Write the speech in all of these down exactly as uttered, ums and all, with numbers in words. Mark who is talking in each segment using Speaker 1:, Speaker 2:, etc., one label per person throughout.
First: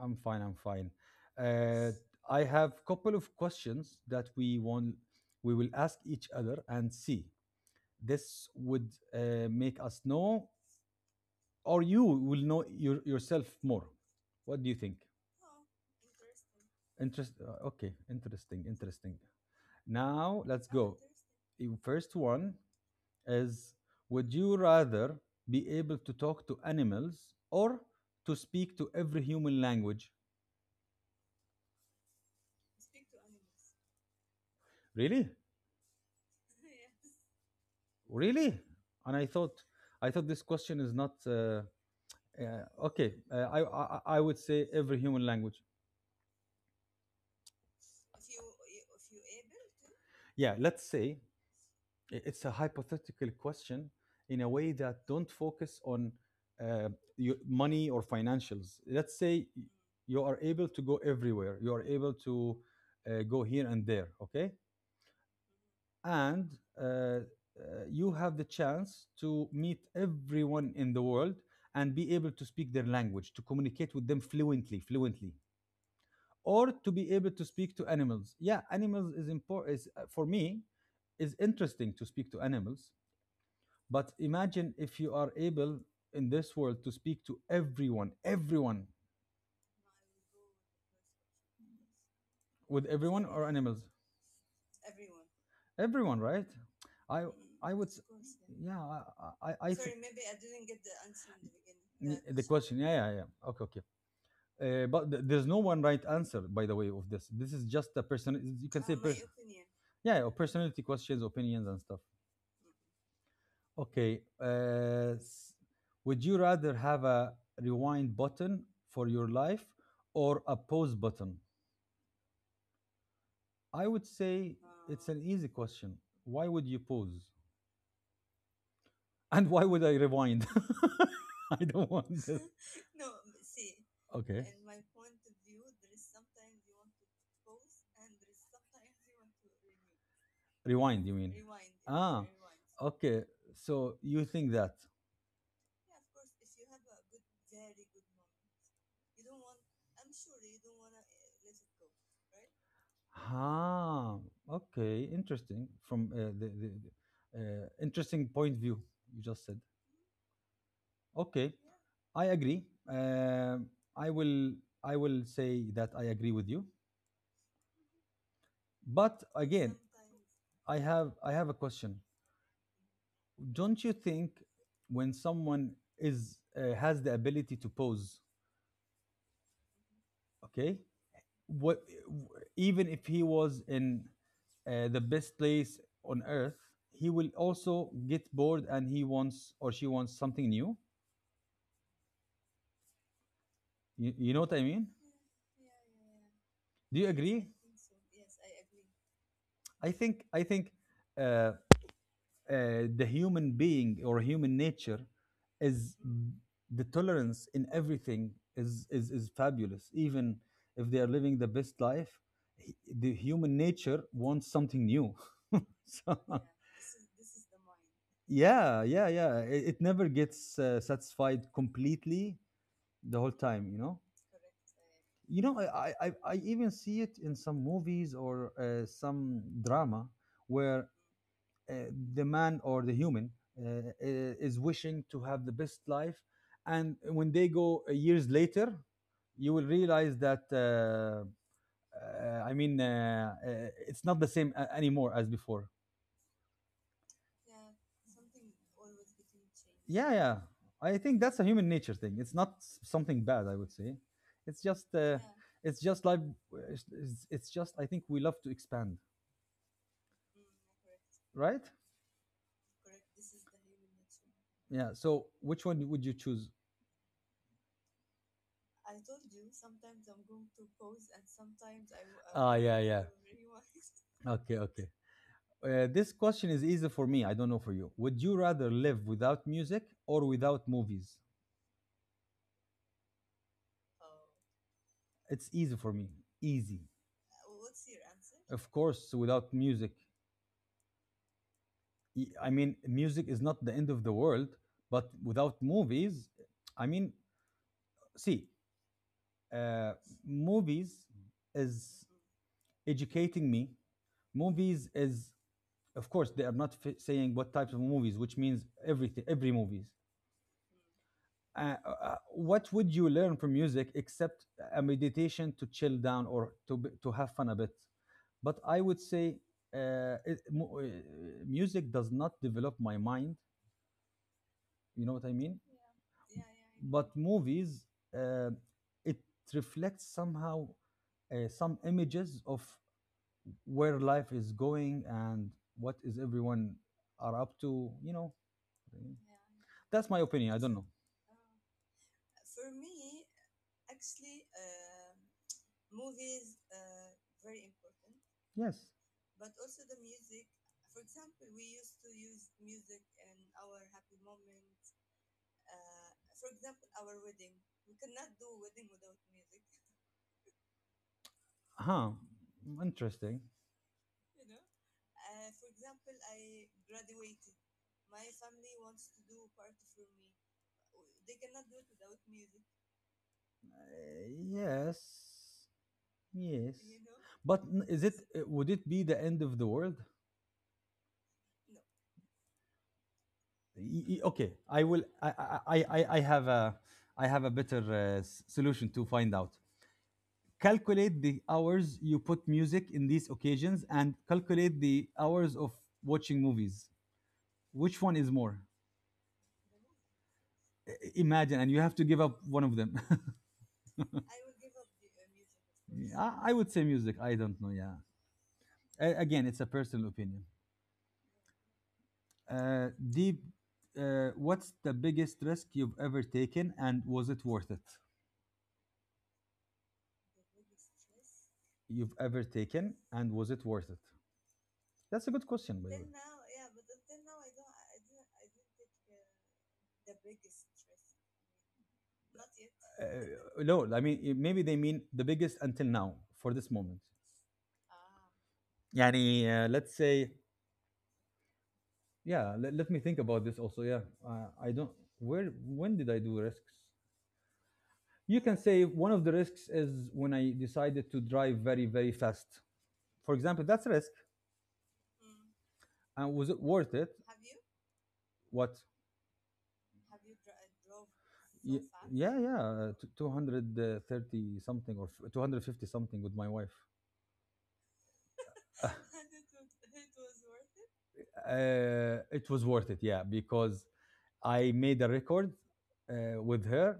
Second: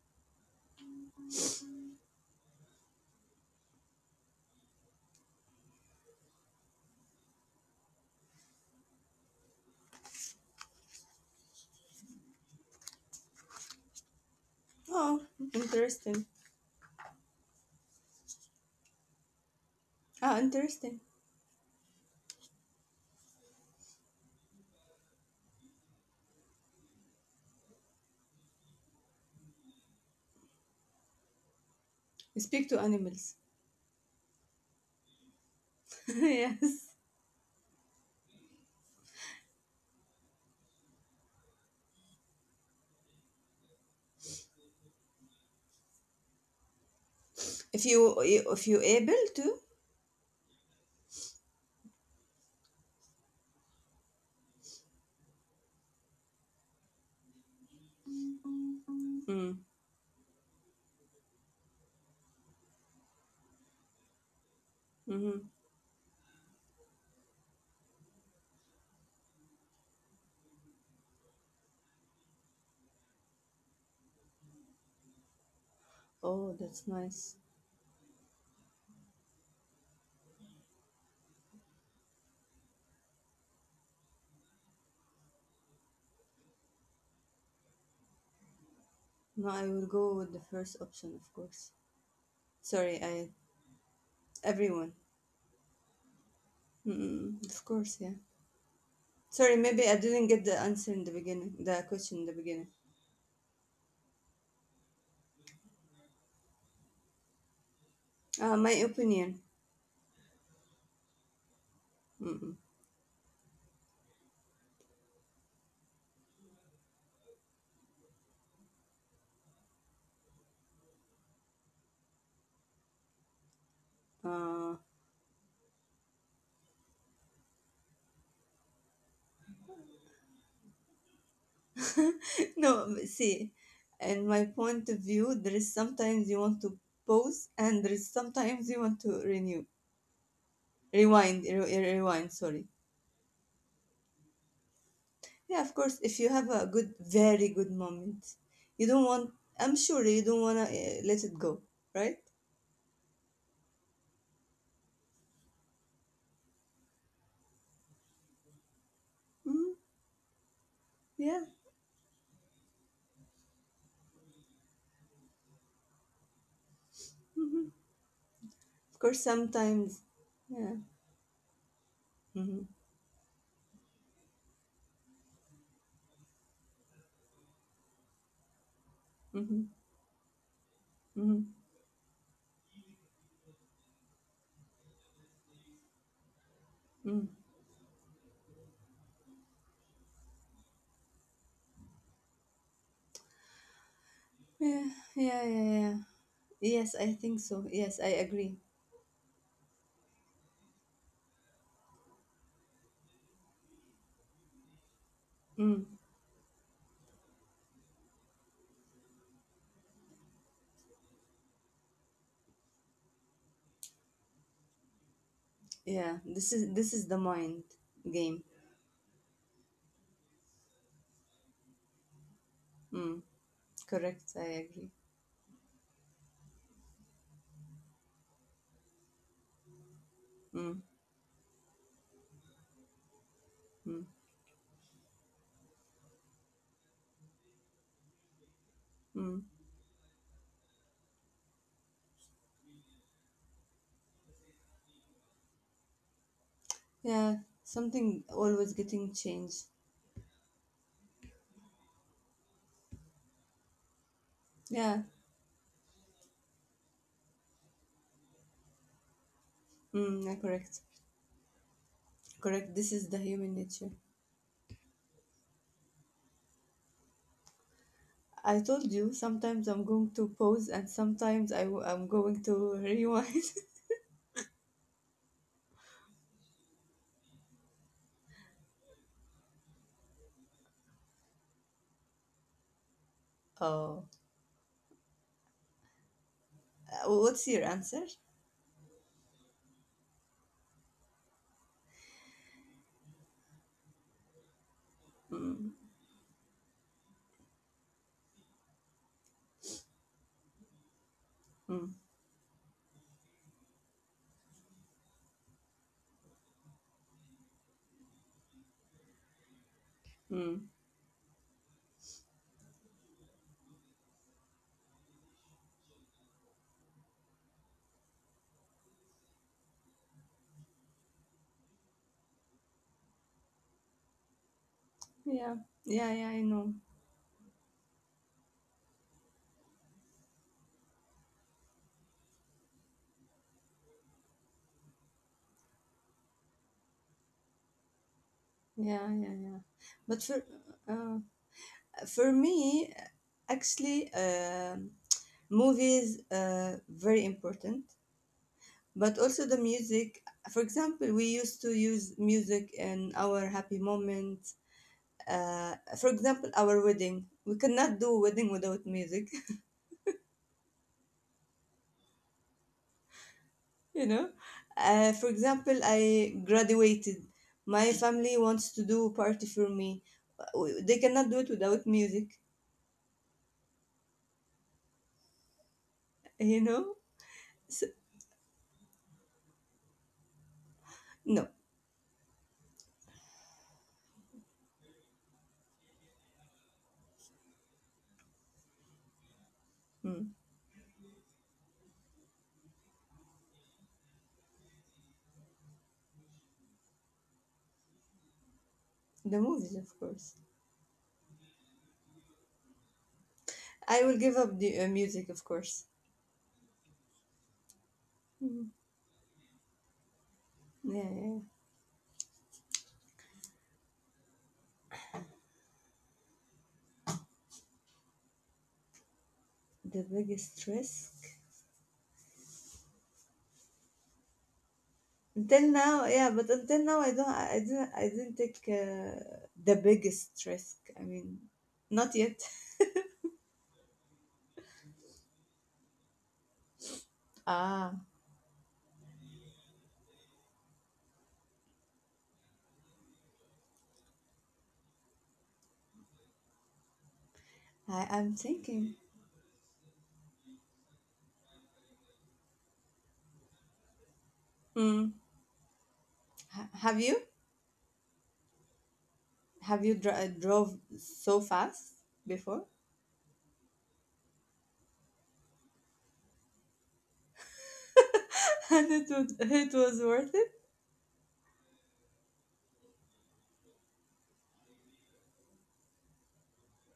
Speaker 1: I'm fine, I'm fine. Uh, I have couple of questions that we want we will ask each other and see. This would uh, make us know, or you will know your, yourself more. What do you think?
Speaker 2: Oh, interesting.
Speaker 1: Interest. Uh, Okay, interesting, interesting.
Speaker 2: Ah,
Speaker 1: Now let's go.
Speaker 2: interesting.
Speaker 1: The first one is: would you rather be able to talk to animals or to speak to every human language?
Speaker 2: You speak to animals.
Speaker 1: Really?
Speaker 2: Yes.
Speaker 1: Really? And I thought, I thought this question is not uh, uh, okay. Uh, I, I I would say every human language.
Speaker 2: If you if you able to.
Speaker 1: Yeah, let's say i- it's a hypothetical question in a way that don't focus on uh, your money or financials. Let's say
Speaker 2: Mm.
Speaker 1: y- you are able to go everywhere. You are able to uh, go here and there. Okay,
Speaker 2: Mm-hmm.
Speaker 1: and uh, uh, you have the chance to meet everyone in the world and be able to speak their language to communicate with them fluently fluently
Speaker 2: Oh,
Speaker 1: or
Speaker 2: that's
Speaker 1: to be able
Speaker 2: nice.
Speaker 1: to speak to animals. Yeah, animals is important, is uh, for me is interesting to speak to animals, but imagine if you are able in this world to speak to everyone everyone
Speaker 2: No, I will go with the first option, of course.
Speaker 1: with
Speaker 2: Sorry,
Speaker 1: everyone
Speaker 2: I
Speaker 1: or animals.
Speaker 2: everyone.
Speaker 1: Everyone, right? I
Speaker 2: Mm-mm, of
Speaker 1: I would,
Speaker 2: course,
Speaker 1: s-
Speaker 2: yeah.
Speaker 1: yeah. yeah. I I,
Speaker 2: Sorry,
Speaker 1: I I
Speaker 2: maybe
Speaker 1: think
Speaker 2: I didn't get the answer in the beginning. The question
Speaker 1: N-
Speaker 2: in the
Speaker 1: the
Speaker 2: beginning.
Speaker 1: question. question yeah yeah yeah, okay okay. uh, but th- there's no one right answer, by the way, of this this is just a person,
Speaker 2: Uh,
Speaker 1: you
Speaker 2: my
Speaker 1: can say person,
Speaker 2: opinion.
Speaker 1: yeah, or personality questions, opinions and stuff.
Speaker 2: Mm-mm.
Speaker 1: Okay. uh, s- would you rather have a rewind button for your life or a pause button? I would say
Speaker 2: Uh,
Speaker 1: it's an easy question. Why would you pause? And why would I rewind? I don't want this.
Speaker 2: No, but see, in
Speaker 1: Okay.
Speaker 2: my point of view, there is sometimes you want to pause, and there is sometimes you want to renew,
Speaker 1: Rewind, you mean? Renew.
Speaker 2: rewind, re-
Speaker 1: Ah,
Speaker 2: rewind. Sorry.
Speaker 1: yeah, okay. So you think that?
Speaker 2: Yeah, of course. If you have a good, very good moment, you don't want. I'm sure you don't wanna uh, let it go, right?
Speaker 1: Ah, okay. Interesting. From uh, the, the the, uh, interesting point of view you just said.
Speaker 2: Hmm. Yeah.
Speaker 1: Okay, I agree. Um I will I will say that I agree with you.
Speaker 2: Hmm. Of
Speaker 1: But
Speaker 2: course,
Speaker 1: again,
Speaker 2: sometimes. Yeah.
Speaker 1: I have I have a question.
Speaker 2: Hmm.
Speaker 1: Don't you think when someone is uh, has the ability to pose,
Speaker 2: Hmm.
Speaker 1: okay,
Speaker 2: Hmm.
Speaker 1: what, even if he was in uh, the best place on earth, he will
Speaker 2: Hmm.
Speaker 1: also get bored and he wants, or she wants, something new? You, you know what I mean?
Speaker 2: Yeah. Yeah. Yeah. Yeah. Yes,
Speaker 1: Do you
Speaker 2: I
Speaker 1: agree?
Speaker 2: think
Speaker 1: I
Speaker 2: so.
Speaker 1: think so.
Speaker 2: Yes, I
Speaker 1: Yes, I
Speaker 2: agree.
Speaker 1: agree. I think I think uh, uh, the human being or human nature
Speaker 2: Mm.
Speaker 1: is the tolerance in everything, is, is is fabulous. Even if they are living the best life, h- the human nature wants something new. So
Speaker 2: Yeah, this is this is the mind game.
Speaker 1: yeah yeah yeah, it, it never gets uh, satisfied completely the
Speaker 2: Mm,
Speaker 1: whole time, you know.
Speaker 2: correct, I agree.
Speaker 1: You know, i i, I I even see it in some movies or uh, some drama where
Speaker 2: Mm,
Speaker 1: uh, the man or the human uh,
Speaker 2: mm,
Speaker 1: uh, is wishing to have the best life, and when they go uh, years later,
Speaker 2: mm.
Speaker 1: you will realize that uh, uh, i mean uh, uh, it's not the same a- anymore as before.
Speaker 2: Yeah, something always getting changed.
Speaker 1: Yeah yeah. I think that's a human nature thing. It's not s- something bad, I would say. It's just
Speaker 2: Yeah,
Speaker 1: uh, it's just like, it's, it's it's just, I think we love to expand,
Speaker 2: mm, yeah, correct,
Speaker 1: right?
Speaker 2: correct. This is the human nature.
Speaker 1: Yeah, so which one would you choose?
Speaker 2: I told you sometimes I'm going to pause and sometimes I w- I'm going
Speaker 1: Ah,
Speaker 2: to
Speaker 1: yeah, yeah.
Speaker 2: rewind.
Speaker 1: Okay, okay. Uh, this question is easy for me. I don't know for you. Would you rather live without music or without movies?
Speaker 2: Oh,
Speaker 1: It's easy for me. Easy.
Speaker 2: Uh, what's your answer?
Speaker 1: Of course, without music. E- I mean, music is not the end of the world, but without
Speaker 2: Mm,
Speaker 1: movies, I mean, see, uh, movies
Speaker 2: mm,
Speaker 1: is educating me. Movies is, of course, they are not f- saying what types of movies, which means everything, every movies.
Speaker 2: mm.
Speaker 1: Uh, uh, what would you learn from music except a meditation to chill down or to be, to have fun a bit? But I would say uh, it, uh, music does not develop my mind. You know what I mean?
Speaker 2: Yeah, yeah, yeah.
Speaker 1: Yeah,
Speaker 2: I know.
Speaker 1: but movies, uh, it reflects somehow uh, some images of where life is going and what is everyone are up to, you know.
Speaker 2: Yeah, yeah, yeah.
Speaker 1: That's my
Speaker 2: But for
Speaker 1: opinion. I don't know.
Speaker 2: uh, For me, actually, um movies uh, very important,
Speaker 1: Yes.
Speaker 2: but also the music. For example, we used to use music in our happy moments. Uh, for example, our wedding. We cannot do wedding without music,
Speaker 1: Huh. Interesting. Uh,
Speaker 2: you know. Uh, for example, I graduated. My family wants to do party for me. Uh, They cannot do it without music,
Speaker 1: yes.
Speaker 2: you
Speaker 1: Yes.
Speaker 2: know.
Speaker 1: But n-
Speaker 2: So,
Speaker 1: is it, uh, would it be the end of the world?
Speaker 2: no,
Speaker 1: Y- y- Okay, I will I I I, I have a I have a better uh, s- solution to find out.
Speaker 2: mm,
Speaker 1: Calculate the hours you put music in these occasions and calculate the hours of watching movies. Which one is more?
Speaker 2: the movies, of course.
Speaker 1: i- Imagine, and you have to give up one of them.
Speaker 2: I will give up the uh, music, of course.
Speaker 1: Yeah, course. I, I would say music. I don't know. Yeah.
Speaker 2: Mhm.
Speaker 1: A- again, it's a personal opinion.
Speaker 2: Yeah, yeah.
Speaker 1: Uh, deep. Uh, what's the biggest risk you've ever taken, and was it worth it?
Speaker 2: The biggest risk
Speaker 1: You've ever taken, and was it worth it? That's a good
Speaker 2: until
Speaker 1: question, by the
Speaker 2: now,
Speaker 1: way.
Speaker 2: yeah, but until now, I don't, I didn't, I didn't take uh, the biggest risk. I mean, not yet.
Speaker 1: I didn't, I didn't take. Uh, Uh, no, I mean, i- maybe they mean the biggest until now for this moment.
Speaker 2: Ah,
Speaker 1: Yani, uh, let's say, yeah. Let, let me think about this also. Yeah, uh, I don't. Where? When did I do risks?
Speaker 2: I, I'm
Speaker 1: You can say
Speaker 2: thinking.
Speaker 1: one of the risks is when I decided to drive very, very fast. For example, that's a risk.
Speaker 2: Hmm.
Speaker 1: And was it
Speaker 2: Ha-
Speaker 1: worth
Speaker 2: have
Speaker 1: it?
Speaker 2: you?
Speaker 1: What? So
Speaker 2: Have you dr- drove so
Speaker 1: Ye-
Speaker 2: fast
Speaker 1: yeah, yeah,
Speaker 2: before?
Speaker 1: uh, t- two hundred thirty something or two hundred fifty something with my wife.
Speaker 2: And it was, it was worth it.
Speaker 1: Uh, it was worth it, yeah, because I made a record uh, with her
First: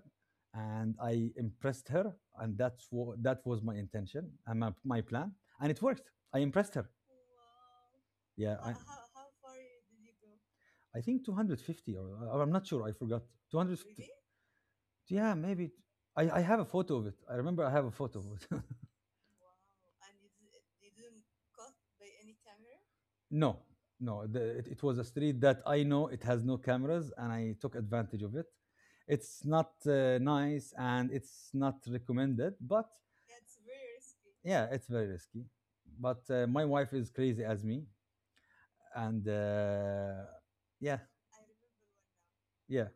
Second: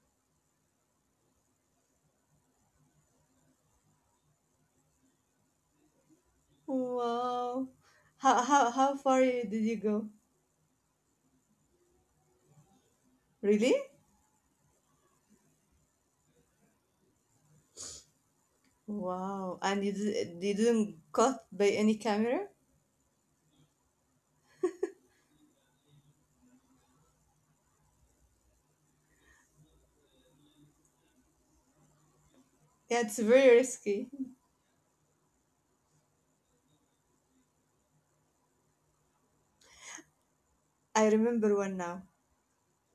Speaker 1: and I impressed her. And that's what that was my intention and my, my plan. And it worked. I impressed her.
Speaker 2: Wow. How,
Speaker 1: Yeah, I,
Speaker 2: how, how far
Speaker 1: How,
Speaker 2: you- did you go?
Speaker 1: I think two fifty, or uh, or I'm not sure. I forgot.
Speaker 2: Really?
Speaker 1: two fifty. Yeah, maybe. I, I have a photo of it. I remember I have a photo of it.
Speaker 2: Wow, and you, did, you didn't caught by any camera?
Speaker 1: No, no. The, it, it was a street that I know it has no cameras, and I took advantage of it. It's not uh, nice and it's not recommended, but
Speaker 2: Yeah, it's very risky.
Speaker 1: yeah, it's very risky. But uh, my wife is crazy as me. And uh, yeah,
Speaker 2: I remember one now.
Speaker 1: yeah,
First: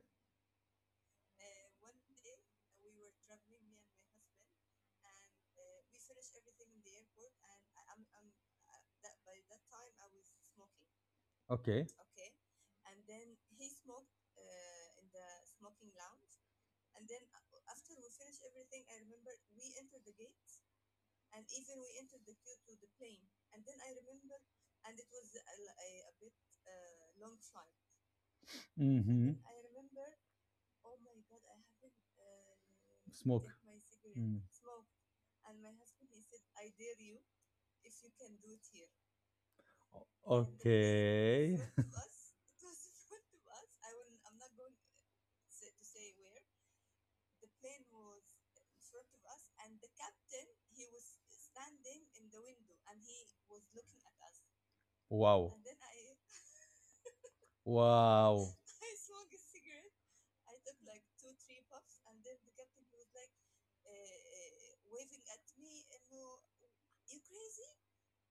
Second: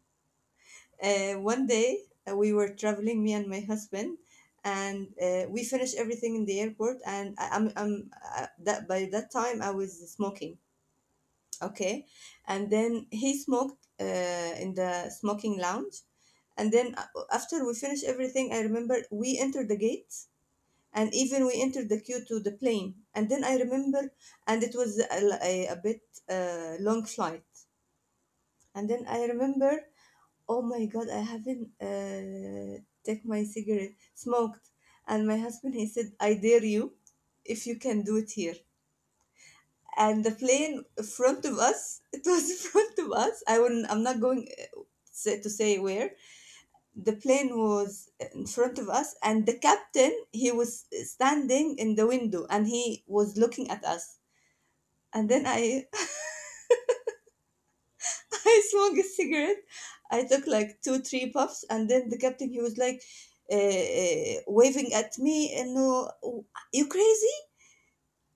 Speaker 2: Uh, one day uh, we were traveling, me and my husband, and uh, we finished everything in the airport. And I, I'm, I'm uh, that by that time I was smoking,
Speaker 1: okay. Okay.
Speaker 2: okay, and then he smoked uh, in the smoking lounge. And then uh, after we finished everything, I remember we entered the gate and even we entered the queue to the plane, and then I remember. And it was a, a, a bit uh, long flight. And then I
Speaker 1: Mm-hmm.
Speaker 2: remember, oh my god, I haven't uh, take my
Speaker 1: Smoke.
Speaker 2: cigarette smoked. And my husband, he said, "I dare you if you can do it here." And the plane in front of us, it was in front of us. I wouldn't, I'm not going uh, say- to say where the plane was. In front of us, and the captain, he was standing in the window and he was looking at us. And then
Speaker 1: Wow.
Speaker 2: I I
Speaker 1: Wow.
Speaker 2: smoked a cigarette. I took like two three puffs, and then the captain, he was like uh, waving at me and no, you crazy,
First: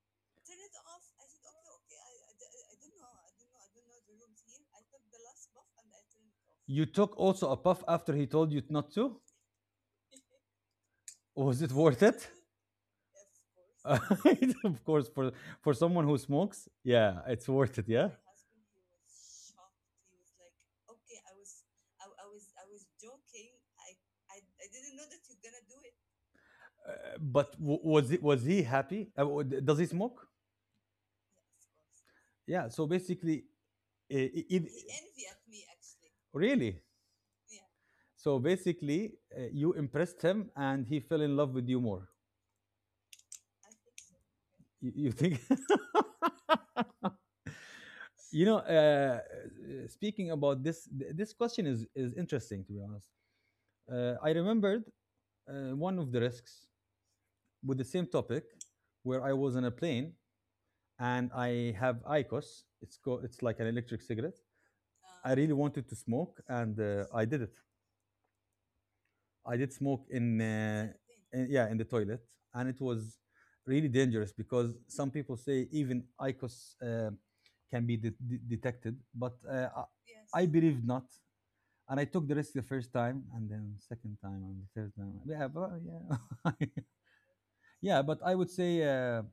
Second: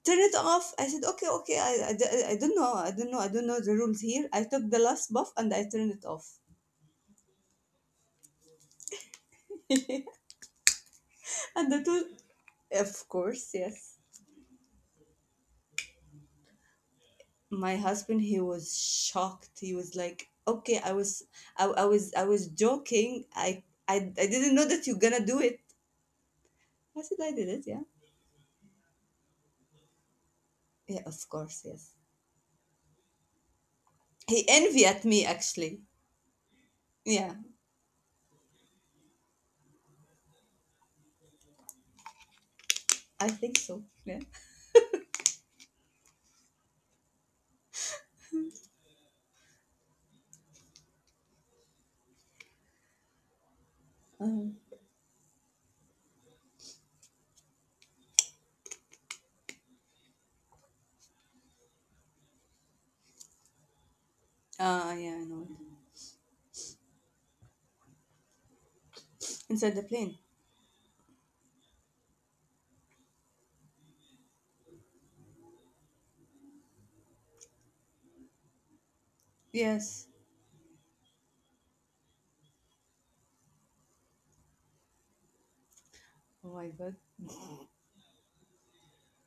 Speaker 2: turn it off. I said, okay, okay, I, I, d- I don't know i don't know I don't know the rules here. I took the last puff and I turned it off.
Speaker 1: You took also a puff after he told you not to? Was it
Speaker 2: And the
Speaker 1: worth,
Speaker 2: two of course, yes.
Speaker 1: course. Of course, for for someone who smokes, yeah, it's worth
Speaker 2: My
Speaker 1: it.
Speaker 2: husband, he was shocked, he was like, okay, i was i, I was I was joking. I, I I didn't know that you're gonna do it.
Speaker 1: Uh,
Speaker 2: I said, I did
Speaker 1: but
Speaker 2: it.
Speaker 1: w-
Speaker 2: Yeah.
Speaker 1: was it, was he happy? Uh, w- d- does he smoke?
Speaker 2: Yeah, of course, yes.
Speaker 1: Yeah. So basically, uh, i-
Speaker 2: He envy at me,
Speaker 1: if
Speaker 2: actually.
Speaker 1: really,
Speaker 2: Yeah,
Speaker 1: so basically, uh, you impressed him, and he fell in love with you more.
Speaker 2: I think so. Yeah.
Speaker 1: You, you think? You know, uh, uh, speaking about this, th- this question is is interesting, to be honest. Uh, I
Speaker 2: Uh,
Speaker 1: remembered uh, one of the risks with the same topic, where I was on a plane and I have ICOS. It's called, it's like an electric cigarette.
Speaker 2: uh, yeah, I
Speaker 1: I
Speaker 2: know
Speaker 1: really
Speaker 2: it.
Speaker 1: wanted to smoke, and uh, I did it. I did
Speaker 2: Inside the
Speaker 1: smoke
Speaker 2: plane.
Speaker 1: in, uh, in yeah, in the toilet, and it was really dangerous because some people say even IQOS uh, can be de- de- detected, but uh,
Speaker 2: Yes.
Speaker 1: I, I believe not. And I took the risk the first time, and then second time, and the third time. Yeah, but yeah,
Speaker 2: Oh my god.
Speaker 1: yeah. But I would say, Uh,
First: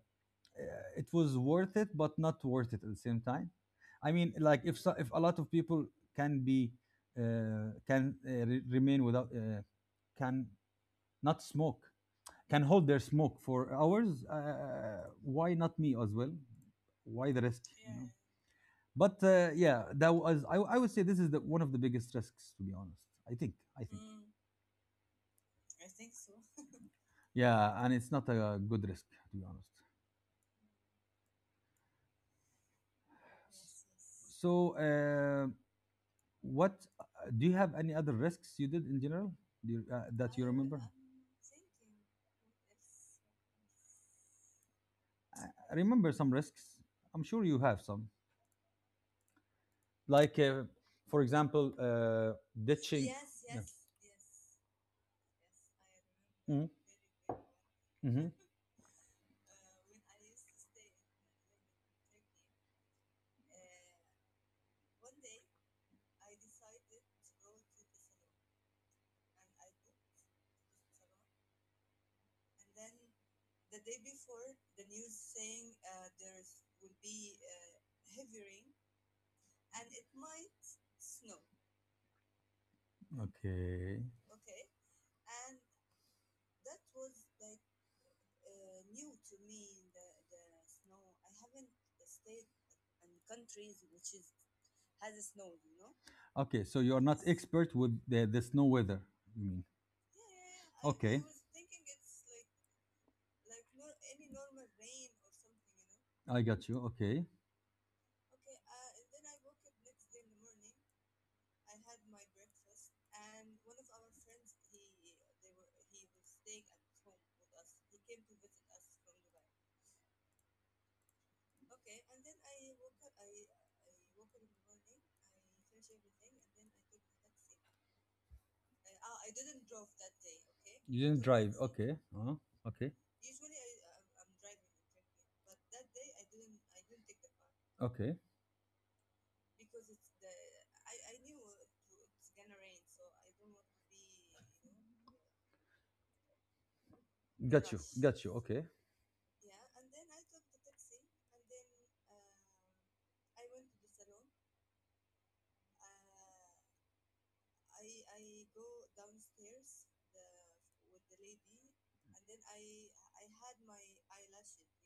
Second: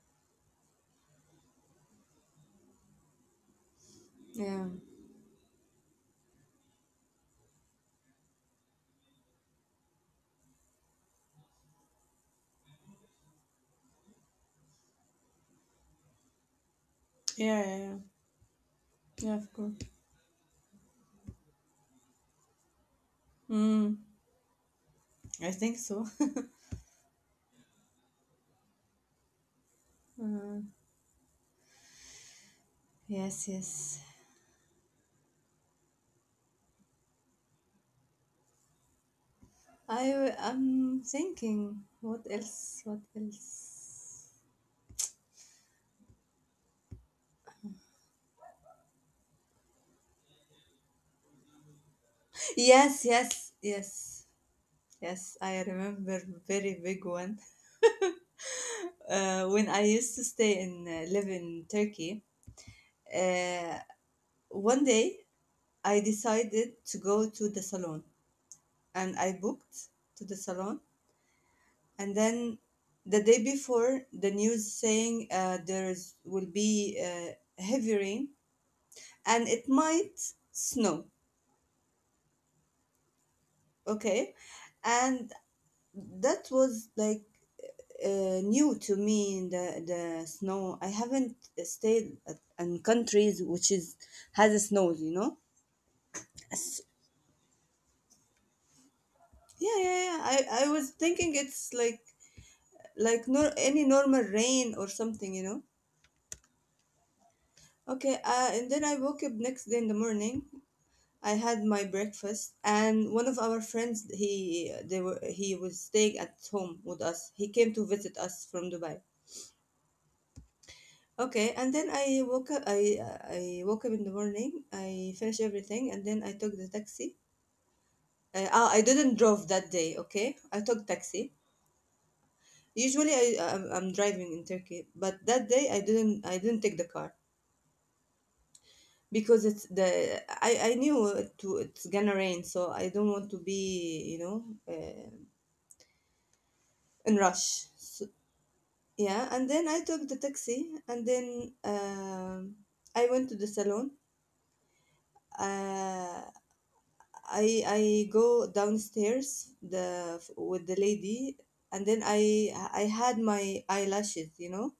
Speaker 1: uh, it was worth it but not worth it at the same time. I mean, like,
Speaker 2: Yeah,
Speaker 1: if so, if a lot of people can be uh, can uh, re- remain without uh, can not smoke, can hold their smoke for hours, uh, why not me as well? Why the
Speaker 2: yeah,
Speaker 1: risk,
Speaker 2: yeah. Yeah,
Speaker 1: you know? But
Speaker 2: yeah
Speaker 1: uh,
Speaker 2: of course.
Speaker 1: yeah, that was, I, I would say this is the one of the biggest risks, to be honest. i think I
Speaker 2: Mm,
Speaker 1: think.
Speaker 2: I think so.
Speaker 1: Yeah, and it's not a good risk, to be honest.
Speaker 2: Uh, yes,
Speaker 1: Yes,
Speaker 2: yes.
Speaker 1: so, um, what uh, do you have any other risks you did in general, do you, uh,
Speaker 2: I
Speaker 1: that you, oh, remember?
Speaker 2: I'm
Speaker 1: Thank you.
Speaker 2: thinking, what else, what else.
Speaker 1: I remember some risks. I'm sure you have some. Like, uh, for example, uh,
Speaker 2: Yes,
Speaker 1: ditching. Yes,
Speaker 2: yes,
Speaker 1: yeah, yes, yes,
Speaker 2: yes,
Speaker 1: yes.
Speaker 2: yes. I
Speaker 1: I
Speaker 2: remember
Speaker 1: remember,
Speaker 2: very big
Speaker 1: mhm,
Speaker 2: one.
Speaker 1: very, very well. Mhm.
Speaker 2: Uh, when I used to stay in uh, live in Turkey, uh, one day I decided to go to the salon, and I booked to the salon. And then the day before, the news saying uh, there's will be uh, heavy rain and it might snow.
Speaker 1: Okay.
Speaker 2: Okay. And that was like uh, new to me. In the the snow, I haven't stayed at, in countries which is has a snow, you know.
Speaker 1: Okay. So
Speaker 2: S-
Speaker 1: you're not, yes, expert with the, the snow weather. You mean?
Speaker 2: yeah, yeah, yeah.
Speaker 1: Yeah, yeah,
Speaker 2: i i
Speaker 1: yeah. I, I
Speaker 2: was
Speaker 1: Okay.
Speaker 2: thinking
Speaker 1: Was
Speaker 2: it's
Speaker 1: thinking
Speaker 2: like
Speaker 1: it's
Speaker 2: like nor any normal rain or something, you know.
Speaker 1: like, I got you. Okay.
Speaker 2: Okay. Uh, and then I woke up next day in the morning. I had my breakfast, and one of our friends, he they were he was staying at home with us. He came to visit us from Dubai. Okay, and then I woke up. I I woke up in the morning. I finished everything, and then I took the taxi. Uh, ah, I didn't
Speaker 1: I, I
Speaker 2: drove
Speaker 1: didn't
Speaker 2: that
Speaker 1: drove
Speaker 2: day.
Speaker 1: that day,
Speaker 2: Okay, I
Speaker 1: okay?
Speaker 2: took
Speaker 1: You didn't
Speaker 2: taxi.
Speaker 1: drive. Automatically. Okay. Uh, okay.
Speaker 2: Usually, I I'm, I'm driving in Turkey, but that day I didn't. I didn't take the car
Speaker 1: Okay.
Speaker 2: because it's the. I I knew it to, it's gonna rain, so I don't want to be, you know, uh, in
Speaker 1: Got
Speaker 2: rush.
Speaker 1: you.
Speaker 2: So,
Speaker 1: Got you. Okay.
Speaker 2: yeah. And then I took the taxi, and then um, I went to the salon. Uh, I I go downstairs the with the lady, and then I I had my eyelashes, you know.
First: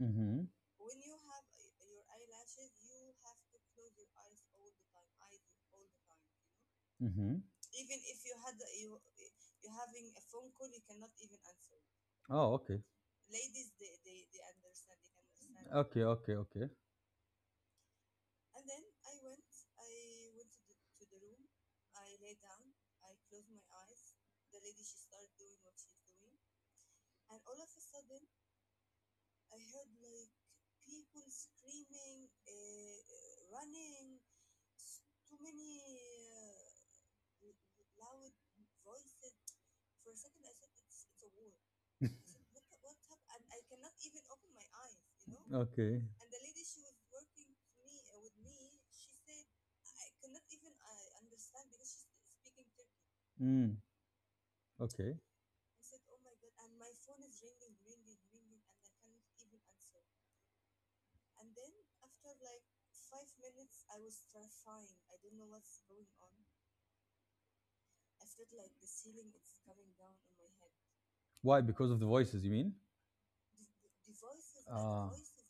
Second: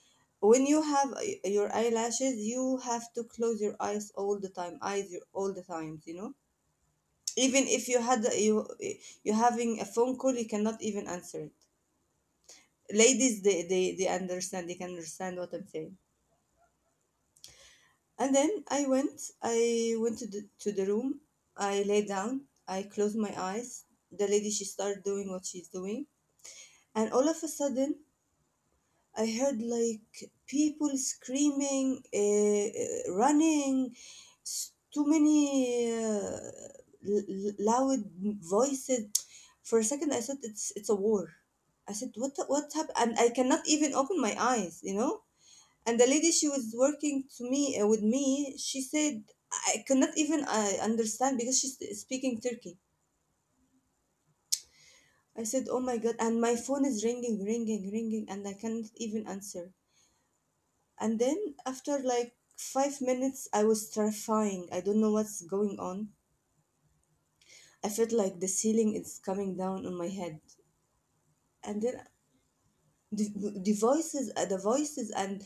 Speaker 1: Mm-hmm.
Speaker 2: When you have uh, your eyelashes, you have to close your eyes all the time, eyes your- all the times, you know.
Speaker 1: Mm-hmm.
Speaker 2: Even if you had you you having a phone call, you cannot even answer it.
Speaker 1: Oh, okay.
Speaker 2: Ladies, they they, they understand, they can understand what I'm saying.
Speaker 1: Okay. Okay. Okay.
Speaker 2: And then I went, I went to the to the room. I lay down. I closed my eyes. The lady, she started doing what she's doing, and all of a sudden, I heard like people screaming, uh, running, s- too many uh, l- l- loud voices. For a second, I thought it's it's a war. I said, what the- what happened, and I
Speaker 1: Look.
Speaker 2: cannot even open my eyes, you know. And
Speaker 1: Okay.
Speaker 2: the lady, she was working to me uh, with me. She said, I could not even uh, understand because she's speaking turkey.
Speaker 1: Mm. Okay.
Speaker 2: I said, oh my god, and my phone is ringing, ringing, ringing, and I cannot even answer. And then after like five minutes, I was terrifying. I don't know what's going on. I felt like the ceiling is coming down on my head.
Speaker 1: Why?
Speaker 2: And
Speaker 1: Because of the
Speaker 2: then
Speaker 1: voices, you mean?
Speaker 2: the, the voices, uh, the
Speaker 1: Ah.
Speaker 2: voices,
Speaker 1: And
Speaker 2: and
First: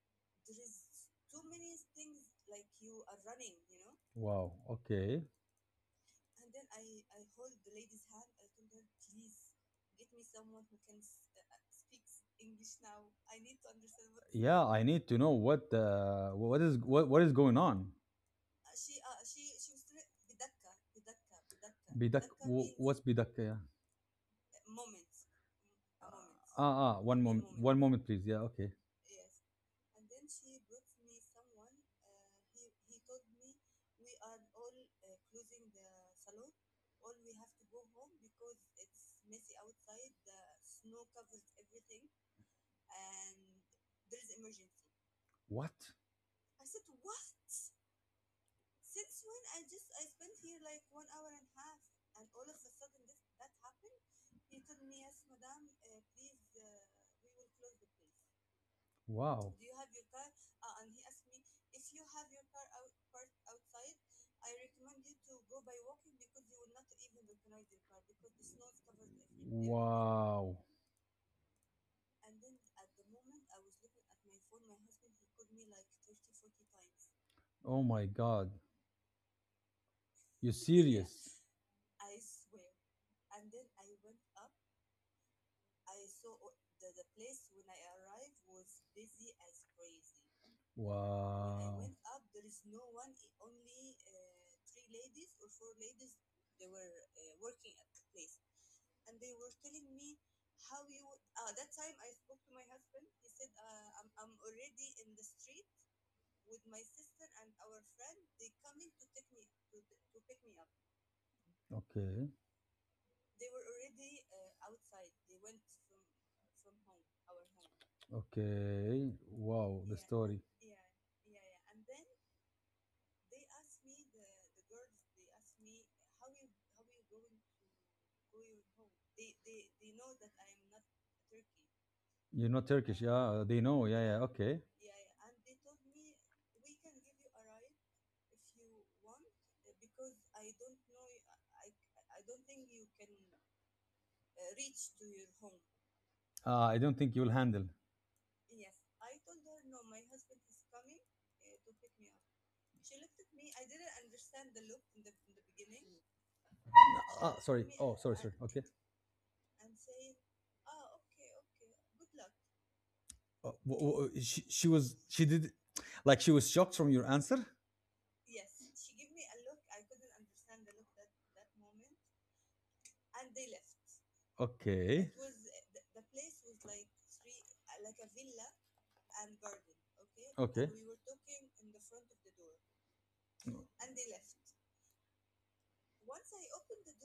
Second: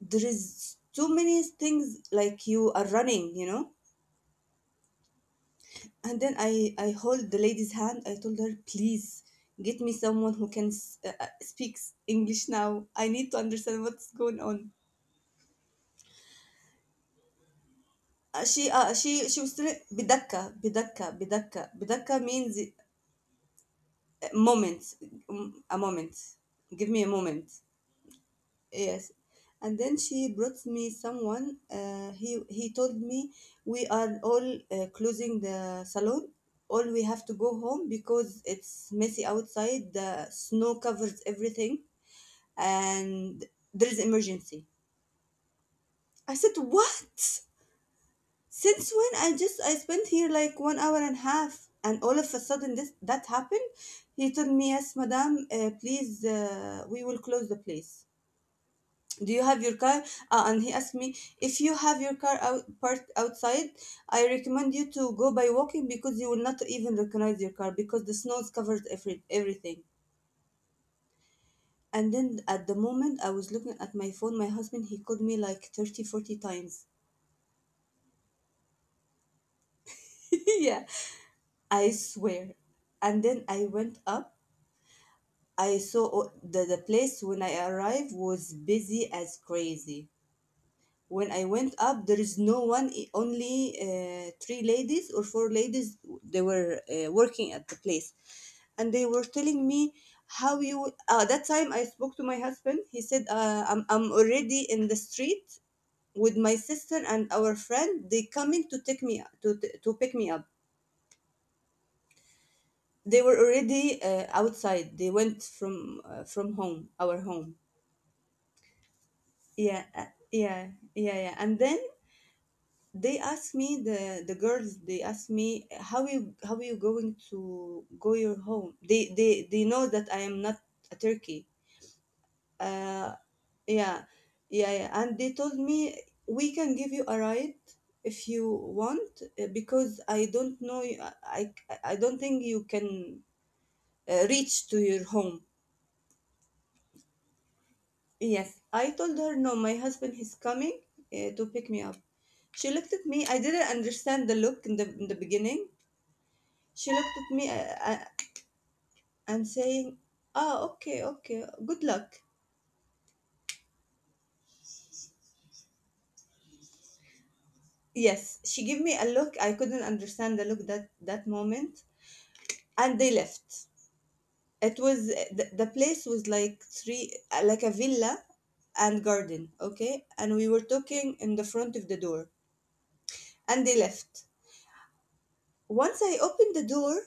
Speaker 2: there is too many things like you are running, you know.
Speaker 1: wow. Okay.
Speaker 2: And then I, I hold the lady's hand. I told her, please get me someone who can s- uh, uh, speaks English now. I need to understand what's going
Speaker 1: Yeah,
Speaker 2: on.
Speaker 1: I need to know what uh, what is, what, what is going on. Uh,
Speaker 2: Uh, she uh, she she was telling بدكة
Speaker 1: bidakka.
Speaker 2: بدكة
Speaker 1: Bidakka.
Speaker 2: بدكة
Speaker 1: Bidakka. Bidak.
Speaker 2: بدكة,
Speaker 1: Bidakka.
Speaker 2: means
Speaker 1: wh- What's bidak? Yeah.
Speaker 2: moment, mm, a moment, give
Speaker 1: Ah,
Speaker 2: me
Speaker 1: ah,
Speaker 2: a
Speaker 1: one
Speaker 2: moment.
Speaker 1: moment, one moment, please. Yeah, okay.
Speaker 2: Yes. And then she brought me someone. Uh, he he told me, we are all uh, closing the salon, all we have to go home because it's messy outside, the snow covers everything, and there is emergency.
Speaker 1: What?
Speaker 2: I said, what? Since when? I just I spent here like one hour and a half, and all of a sudden this that happened. He told me, "Yes, madam, uh, please, uh, we will close the place. Do you
Speaker 1: Wow.
Speaker 2: have your car?" Uh, and he asked me if you have your car out parked outside. I recommend you to go by walking because you will not even recognize your car because the snow's covered every everything.
Speaker 1: Wow.
Speaker 2: And then at the moment, I was looking at my phone. My husband, he called me like thirty forty times.
Speaker 1: Oh my God. You
Speaker 2: Yeah,
Speaker 1: serious?
Speaker 2: I swear. And then I went up, I saw, oh, the, the place when I arrived was busy as crazy. When I went
Speaker 1: Wow.
Speaker 2: up, there is no one, i- only uh, three ladies or four ladies. They were uh, working at the place, and they were telling me, how you. Uh, that time I spoke to my husband. He said, uh, "I'm I'm already in the street with my sister and our friend. They coming to take me to to pick me up.
Speaker 1: Okay.
Speaker 2: They were already uh, outside. They went from uh, from home, our home."
Speaker 1: Okay.
Speaker 2: Yeah.
Speaker 1: Wow. The
Speaker 2: Uh,
Speaker 1: story.
Speaker 2: yeah, yeah, yeah. And then they asked me, the the girls, they asked me, how you, how you going to go your home. They they they know that I am not a turkey.
Speaker 1: You know Turkish?
Speaker 2: Uh,
Speaker 1: Yeah, they know.
Speaker 2: yeah.
Speaker 1: Yeah, yeah. Okay.
Speaker 2: Yeah, yeah, and they told me, we can give you a ride if you want, uh, because I don't know you- i i, I don't think you can uh, reach to your home.
Speaker 1: Uh, I don't think you'll handle.
Speaker 2: Yes, I told her, no, my husband is coming uh, to pick me up. She looked at me. I didn't understand the look in the in the beginning. She looked at
Speaker 1: Ah,
Speaker 2: me
Speaker 1: sorry.
Speaker 2: uh, uh,
Speaker 1: Oh, sorry, sorry. Okay.
Speaker 2: and saying, "Ah, okay, okay. Good luck."
Speaker 1: Uh, w- w- she, she was, she did like she was shocked from your answer.
Speaker 2: Yes, she gave me a look. I couldn't understand the look that that moment, and they left. It was
Speaker 1: Okay.
Speaker 2: the, the place was like three uh, like a villa and garden, okay? And we were
Speaker 1: Okay.
Speaker 2: talking in the front of the door,
Speaker 1: The door.
Speaker 2: and they left. Once I opened the door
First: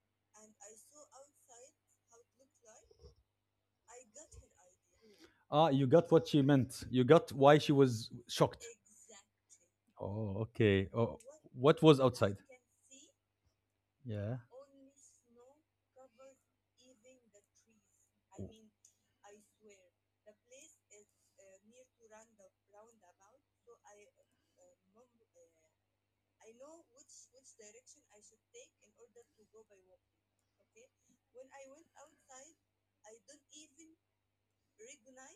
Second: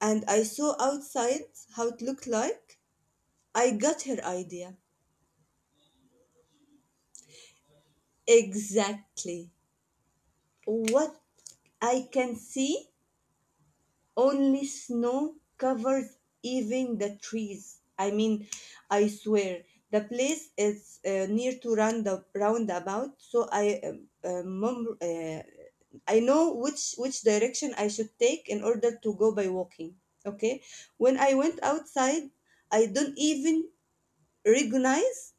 Speaker 2: and I saw outside how it looked like, I got her idea.
Speaker 1: Ah, you got what she meant, you got why she was shocked.
Speaker 2: Exactly.
Speaker 1: Oh, okay.
Speaker 2: What
Speaker 1: Oh. What what was
Speaker 2: I can
Speaker 1: outside?
Speaker 2: see,
Speaker 1: Yeah.
Speaker 2: only snow covers even the trees. I mean,
Speaker 1: W-
Speaker 2: I swear the place is uh, near to round roundabout, so I um, uh, mum- uh, I know which which direction I should take in order to go by walking. Okay, when I went outside, I don't even recognize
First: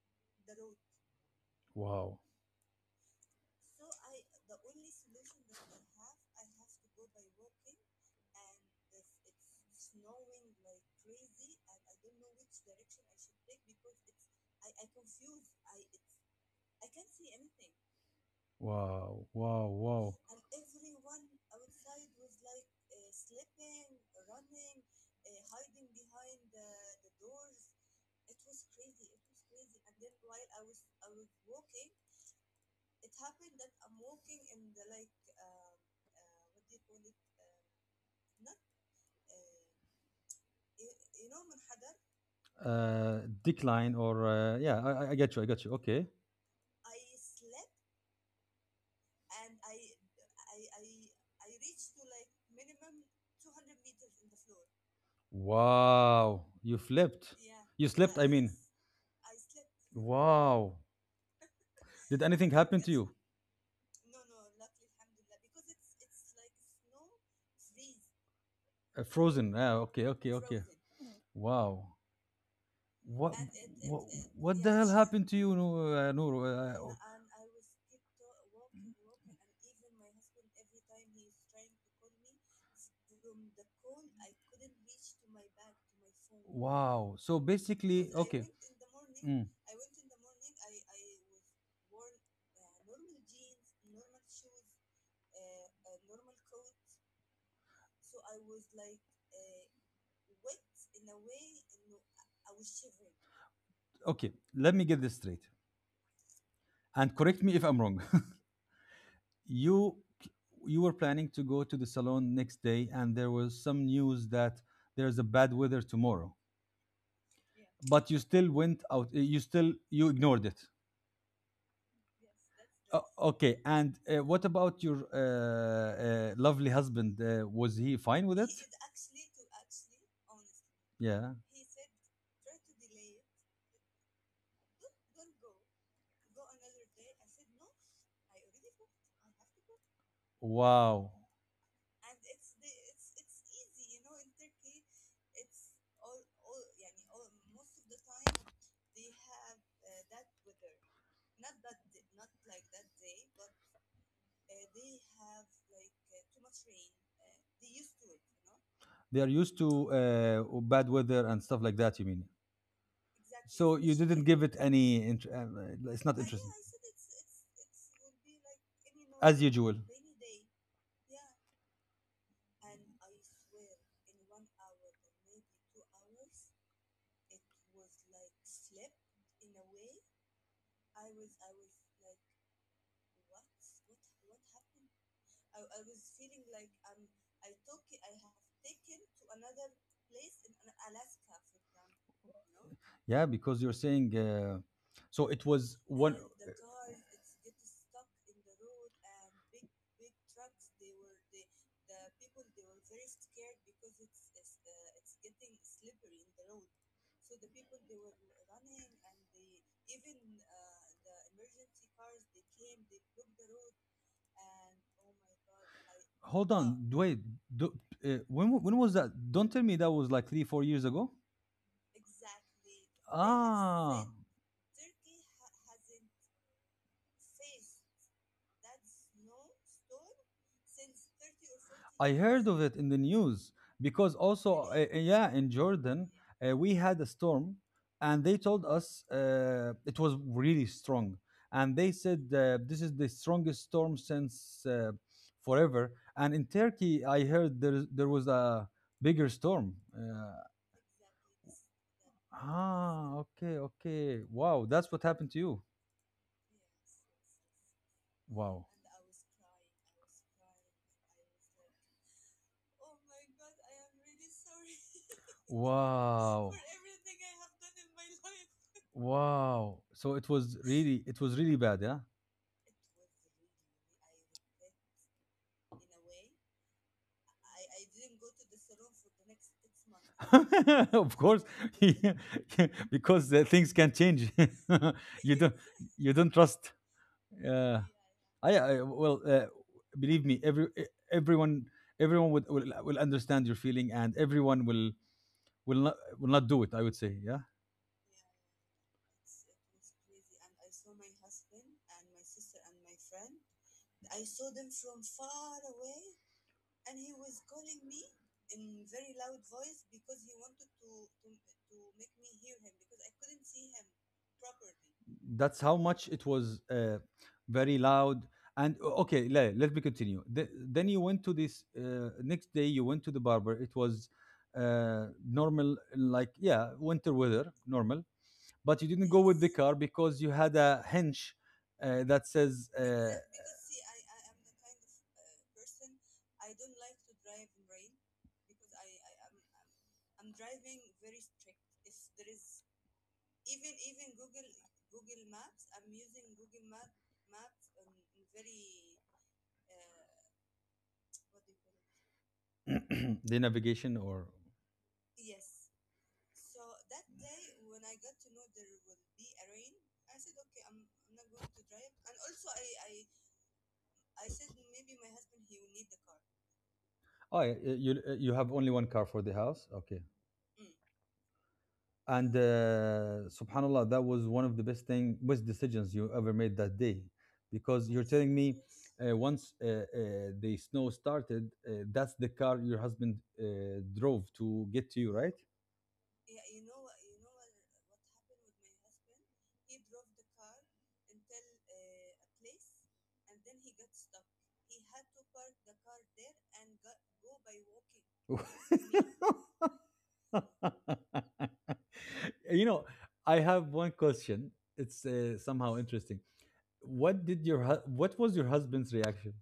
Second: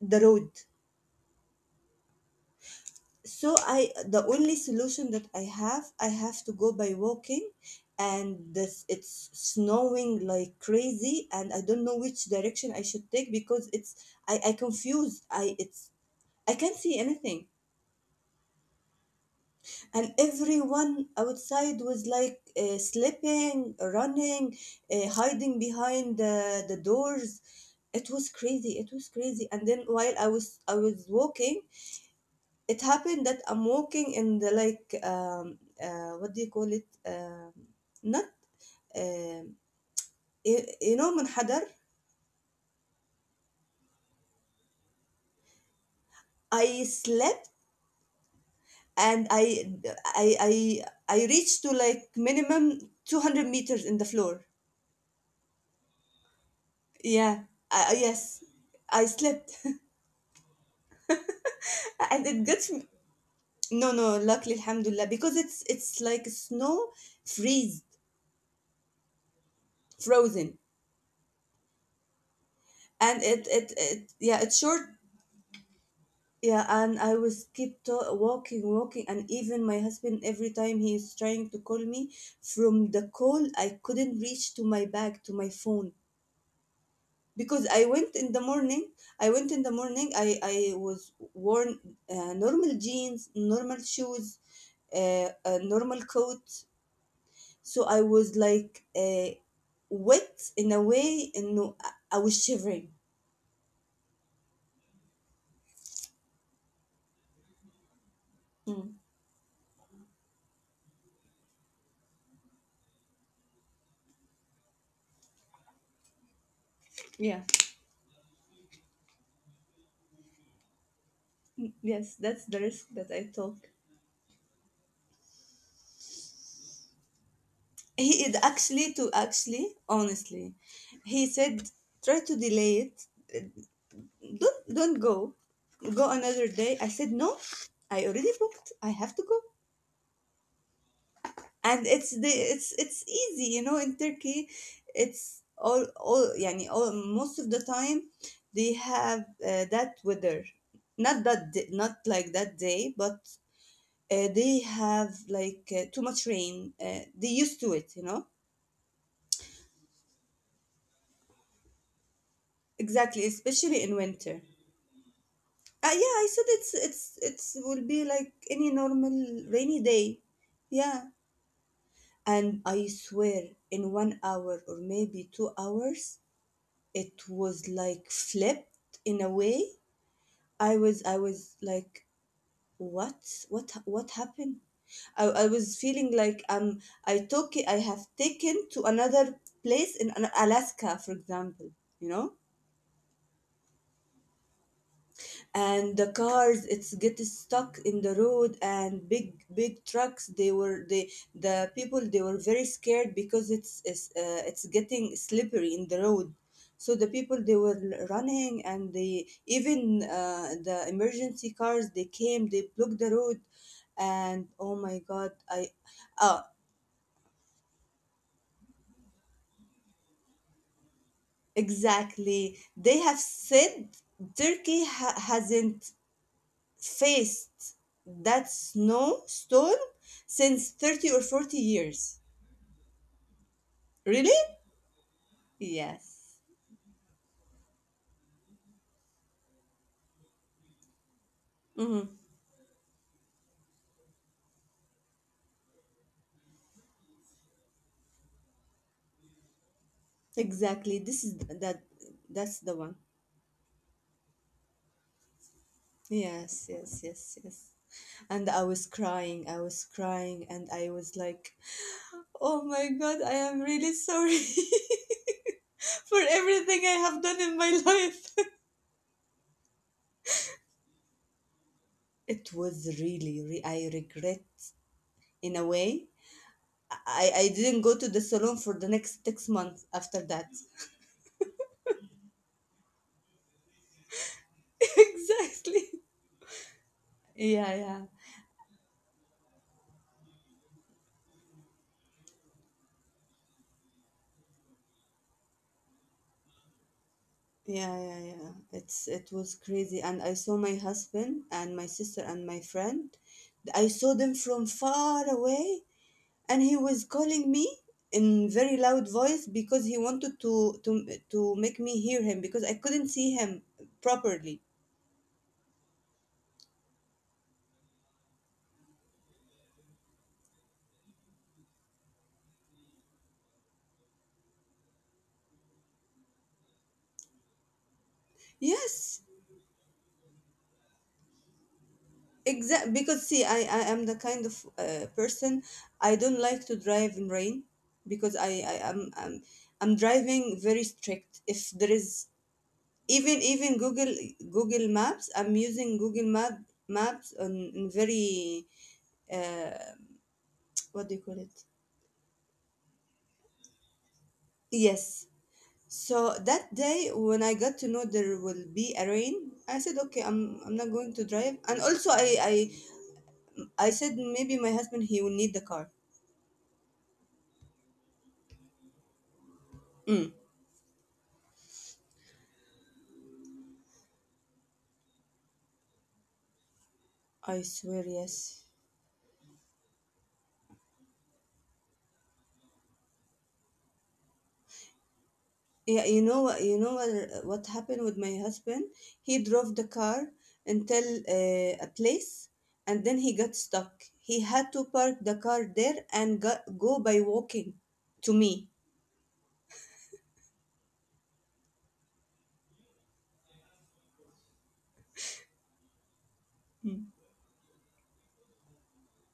Speaker 2: the road.
Speaker 1: wow,
Speaker 2: So I the only solution that i have i have to go by walking, and this it's snowing like crazy, and I don't know which direction I should take because it's I I confused, I it's I can't see anything.
Speaker 1: wow, wow,
Speaker 2: And
Speaker 1: wow.
Speaker 2: everyone outside was like uh, slipping, running, uh, hiding behind the, the doors. It was crazy, it was crazy. And then while i was i was walking, it happened that I'm walking in the like um, uh, what do you call it? Um, not um, you you know منحدر.
Speaker 1: Uh decline, or uh, yeah, I, I- I get you, I got you. Okay.
Speaker 2: I slept and I I I I reached to like minimum two hundred meters in the floor.
Speaker 1: Wow, you flipped.
Speaker 2: Yeah. I,
Speaker 1: You
Speaker 2: I-
Speaker 1: slipped, I
Speaker 2: yes.
Speaker 1: mean.
Speaker 2: I slept
Speaker 1: Wow.
Speaker 2: and
Speaker 1: Did
Speaker 2: it
Speaker 1: anything
Speaker 2: gets
Speaker 1: happen
Speaker 2: me.
Speaker 1: to, yes, you?
Speaker 2: No, no, luckily alhamdulillah, because it's it's like snow, freeze,
Speaker 1: Uh, frozen. Ah, okay, okay,
Speaker 2: frozen,
Speaker 1: okay. Frozen. Wow.
Speaker 2: and
Speaker 1: What?
Speaker 2: it
Speaker 1: And
Speaker 2: it,
Speaker 1: it, it, what,
Speaker 2: it
Speaker 1: it,
Speaker 2: yeah, it's
Speaker 1: what the, yeah,
Speaker 2: short.
Speaker 1: hell she happened to you, Noor? Uh, Noor?
Speaker 2: Yeah,
Speaker 1: Uh, n- oh,
Speaker 2: and I
Speaker 1: and
Speaker 2: was
Speaker 1: I was
Speaker 2: keep
Speaker 1: keep to-
Speaker 2: to-
Speaker 1: walking,
Speaker 2: walking, walking, and
Speaker 1: walking, and
Speaker 2: even my
Speaker 1: even my
Speaker 2: husband, every
Speaker 1: husband,
Speaker 2: time
Speaker 1: every
Speaker 2: he
Speaker 1: time
Speaker 2: is
Speaker 1: he's
Speaker 2: trying to
Speaker 1: trying
Speaker 2: call
Speaker 1: to
Speaker 2: me
Speaker 1: call me,
Speaker 2: from
Speaker 1: s-
Speaker 2: the
Speaker 1: from
Speaker 2: call,
Speaker 1: the
Speaker 2: I
Speaker 1: call,
Speaker 2: couldn't
Speaker 1: I
Speaker 2: reach to
Speaker 1: couldn't
Speaker 2: my
Speaker 1: reach to
Speaker 2: bag, to
Speaker 1: my
Speaker 2: my
Speaker 1: bag, to
Speaker 2: phone.
Speaker 1: my phone. Wow. So because
Speaker 2: Because I
Speaker 1: basically, I,
Speaker 2: went
Speaker 1: okay,
Speaker 2: in the
Speaker 1: went in the
Speaker 2: morning, I
Speaker 1: morning. Mm,
Speaker 2: went in the morning, I, I was worn uh, normal jeans, normal shoes, uh, a normal coat. So I was like uh, wet in a way, and no, I I was shivering.
Speaker 1: okay. Let me get this straight, and correct me if I'm wrong.
Speaker 2: Mm.
Speaker 1: you you were planning to go to the salon next day, and there was some news that there's a bad weather tomorrow,
Speaker 2: Yeah.
Speaker 1: but you still went out, uh, you still, you ignored it.
Speaker 2: Mm, yes, that's the risk
Speaker 1: O-
Speaker 2: that I
Speaker 1: okay,
Speaker 2: took.
Speaker 1: and uh, what about your uh, uh, lovely husband, uh, was he
Speaker 2: He
Speaker 1: fine
Speaker 2: is
Speaker 1: with it?
Speaker 2: actually to actually, honestly, he
Speaker 1: Yeah.
Speaker 2: said try to delay it. Don't don't go. Go another day. I said no. I already booked. I have to go.
Speaker 1: Wow.
Speaker 2: And it's the it's it's easy, you know. In Turkey, it's all all يعني all most of the time they have uh, that weather. Not that day, not like that day, but uh, they have like uh, too much rain. Uh, they used to it, you know.
Speaker 1: They are used to uh, bad weather and stuff like that, you mean?
Speaker 2: Exactly,
Speaker 1: So
Speaker 2: especially in
Speaker 1: you didn't
Speaker 2: winter.
Speaker 1: give it any. Int- um,
Speaker 2: Uh,
Speaker 1: uh, it's
Speaker 2: yeah,
Speaker 1: not
Speaker 2: I said
Speaker 1: interesting,
Speaker 2: it's it's it's will be like any normal
Speaker 1: like, as usual.
Speaker 2: rainy day. Yeah. And I swear in one hour or maybe two hours it was like flipped in a way. I was I was like what what what happened? I, I was feeling like um I took I have taken to another place in Alaska, for example, you know?
Speaker 1: Yeah, because you're saying. Uh, so it was
Speaker 2: And the
Speaker 1: one.
Speaker 2: cars it's get stuck in the road, and big big trucks, they were they the people they were very scared because it's it's, uh, it's getting slippery in the road. So the people they were l- running, and they even uh, the emergency cars they came, they blocked the road. And oh my god, I oh.
Speaker 1: Hold on, up, wait. Do, uh, when w- when was that? Don't tell me that was like three four years ago.
Speaker 2: Exactly, they have said
Speaker 1: Ah,
Speaker 2: Turkey ha- hasn't faced that snowstorm since thirty or forty
Speaker 1: I
Speaker 2: years.
Speaker 1: heard of it in the news, because
Speaker 2: Really?
Speaker 1: also, uh, uh, yeah, in Jordan,
Speaker 2: Yes.
Speaker 1: uh, we had a storm, and they told us, uh, it was really strong. And they
Speaker 2: Mm-hmm.
Speaker 1: said, uh, this is the strongest storm since, uh, forever. And in Turkey, I heard there, there was a bigger storm. Uh,
Speaker 2: Exactly. This is that. That's the one.
Speaker 1: ah, okay, okay. Wow, that's what happened to you.
Speaker 2: Yes, yes, yes, yes. And
Speaker 1: Wow.
Speaker 2: I was crying. I was crying, and I was like, "Oh my God, I am really sorry for
Speaker 1: Wow.
Speaker 2: everything I have done in my
Speaker 1: In my
Speaker 2: life."
Speaker 1: life. Wow. So it was really, it was really bad, yeah?
Speaker 2: It was really. Re- I regret in a way. I I didn't go to the salon for the next six months after that.
Speaker 1: Of course. Yeah. Because the things can change. You don't,
Speaker 2: Exactly.
Speaker 1: yes, you don't trust.
Speaker 2: Yeah,
Speaker 1: uh,
Speaker 2: yeah,
Speaker 1: I, I well, uh, believe me, every e- everyone everyone would, will will understand your feeling, and everyone will will not will not do it. I would say, yeah.
Speaker 2: yeah, yeah, yeah, it's it was crazy. And I saw my husband and my sister and my friend. I saw them from far away, and he was calling me in very loud voice because he wanted to to to make me hear him, because I couldn't see him properly.
Speaker 1: That's how much it was, uh, very loud. And o- okay, let, let me continue. Th- then you went to this, uh, next day you went to the barber, it was, uh, normal, like, yeah, winter weather normal, but you didn't go
Speaker 2: Yes.
Speaker 1: with the, yes, car because you had a hench, uh, that says, uh, yeah,
Speaker 2: Exact, because see,
Speaker 1: because
Speaker 2: I,
Speaker 1: see,
Speaker 2: I am the kind of
Speaker 1: I,
Speaker 2: uh, person. I don't like to drive in rain because, I, I am I'm, I'm I'm driving very strict. If there is even even Google Google Maps, I'm using Google Map Maps on in very uh, what do you call it?
Speaker 1: I am the kind of the navigation, or
Speaker 2: Yes. So that day when I got to know there will be a rain, I said okay, I'm I'm not going to drive. And also I I I said maybe my husband he will need the car.
Speaker 1: oh yeah, uh, you uh, you have only one car for the house, okay.
Speaker 2: Mm.
Speaker 1: And uh, subhanallah, that was one of the best thing, best decisions you ever made that day,
Speaker 2: I
Speaker 1: because you're
Speaker 2: swear,
Speaker 1: telling me,
Speaker 2: yes.
Speaker 1: uh, once, uh, uh, the snow started, uh, that's the car your husband uh, drove to get to you, right?
Speaker 2: Yeah, you know what you know what what happened with my husband? He drove the car until uh, a place, and then he got stuck. He had to park the car there and go, go by walking to me.
Speaker 1: You know, I have one question. It's, uh, somehow interesting.
Speaker 2: Mm.
Speaker 1: What did your hu- what was your husband's reaction?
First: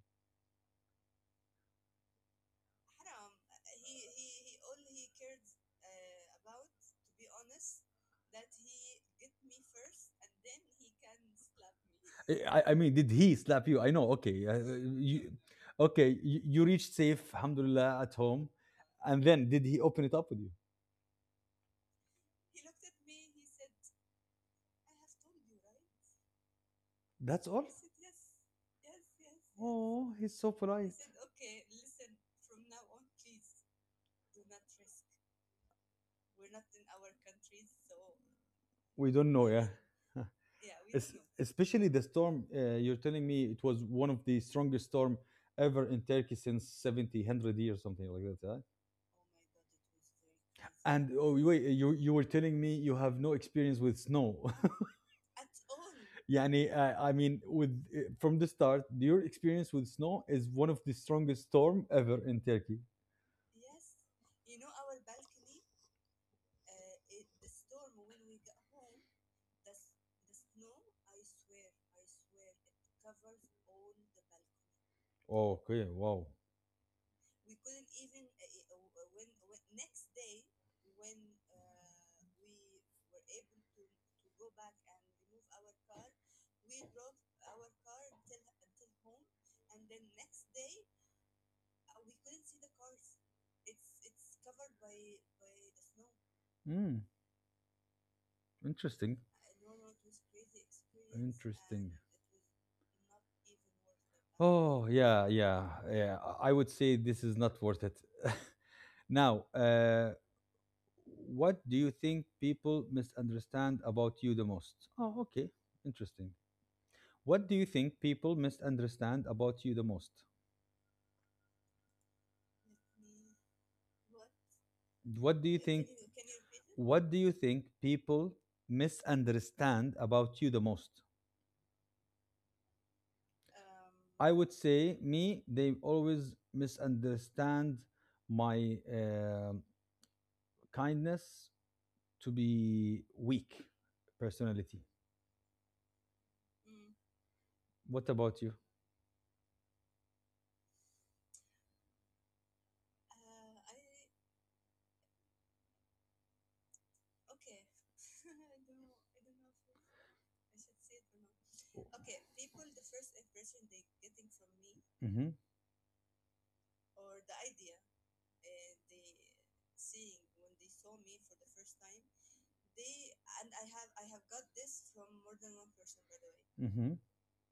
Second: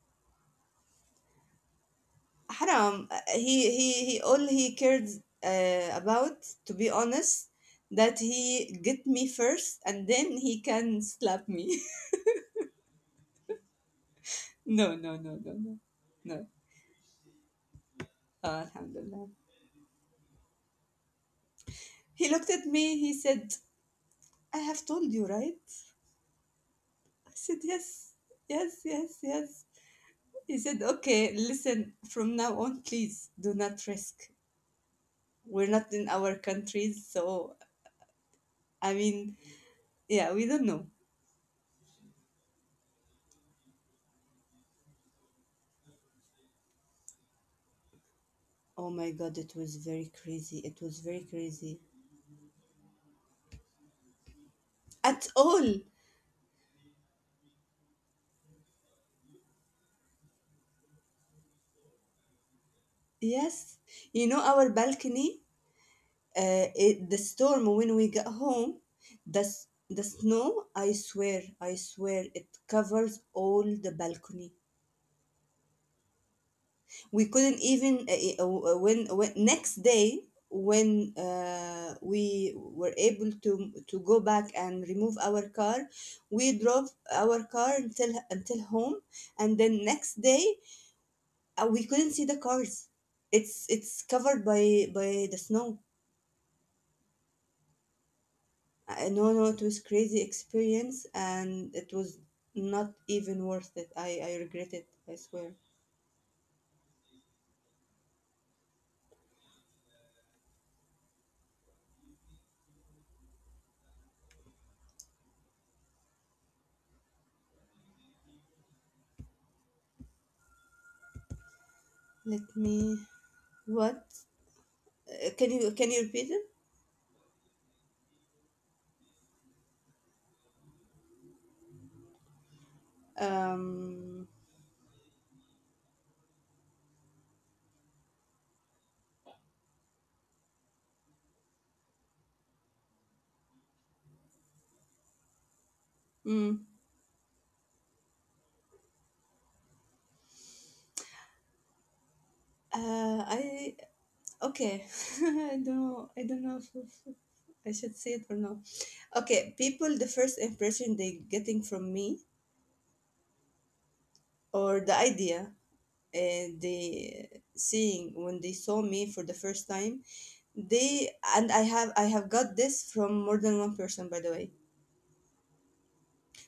Speaker 2: Haram. Uh, He he he all he cared uh, about, to be honest, that he get me first and then he can slap me.
Speaker 1: Eh, I, I mean, did he slap you? I know. Okay, uh, uh,
Speaker 2: No, no,
Speaker 1: you,
Speaker 2: no, no, no.
Speaker 1: okay, you,
Speaker 2: No.
Speaker 1: you reached safe, alhamdulillah, at home,
Speaker 2: Ah,
Speaker 1: and
Speaker 2: alhamdulillah.
Speaker 1: then did he open it up with you?
Speaker 2: He looked at me, he said, I have told you, right? I
Speaker 1: That's
Speaker 2: said,
Speaker 1: all.
Speaker 2: yes, yes, yes, yes.
Speaker 1: Oh, he's so,
Speaker 2: He
Speaker 1: He
Speaker 2: said,
Speaker 1: polite.
Speaker 2: okay, listen, from now on, please do not risk. We're not in our countries. So, I
Speaker 1: We don't
Speaker 2: mean,
Speaker 1: know, yeah.
Speaker 2: yeah, we don't know.
Speaker 1: Es- Especially the storm. Uh, you're telling me it was one of the strongest storm ever in Turkey since seventy, one hundred years, something like that, huh?
Speaker 2: Oh my God, it was very crazy. It was
Speaker 1: And
Speaker 2: very
Speaker 1: oh wait,
Speaker 2: crazy.
Speaker 1: you you were telling me you have no experience with snow.
Speaker 2: At all.
Speaker 1: يعني uh, I mean, with, uh, from the start, your experience with snow is one of the strongest storm ever in Turkey.
Speaker 2: Yes. You know, our balcony, uh, it, the storm when we got home, the, s- the snow, I swear, I swear, it covers all the balcony.
Speaker 1: Okay, wow.
Speaker 2: We couldn't even uh, uh, when, when next day when uh, we were able to to go back and remove our car, we drove our car until until home. And then next day uh, we couldn't see the cars, it's it's covered by by the snow.
Speaker 1: Mm,
Speaker 2: I,
Speaker 1: interesting.
Speaker 2: no no, it was crazy experience, and
Speaker 1: Interesting.
Speaker 2: it was not even worth it. i i regret
Speaker 1: Oh,
Speaker 2: it, I
Speaker 1: yeah,
Speaker 2: swear.
Speaker 1: yeah, yeah. I I would say this is not worth it. Now, uh, what do you think people misunderstand about you the most? Oh, okay, interesting. What do you think people misunderstand about you the most?
Speaker 2: Let me what. Uh,
Speaker 1: What do
Speaker 2: can
Speaker 1: you
Speaker 2: you
Speaker 1: think?
Speaker 2: can you repeat it?
Speaker 1: What do you think people misunderstand about you the most? I
Speaker 2: um
Speaker 1: would say, me. They always misunderstand my, uh, kindness to be weak personality.
Speaker 2: Mm.
Speaker 1: What about you?
Speaker 2: Uh, I okay. I don't know. I don't know if, if I should say it or not. Okay, people. The first impression they getting from me
Speaker 1: Mm-hmm,
Speaker 2: or the idea uh, they seeing when they saw me for the first time. They and I have I have got this from more than one person, by the way,
Speaker 1: mm-hmm.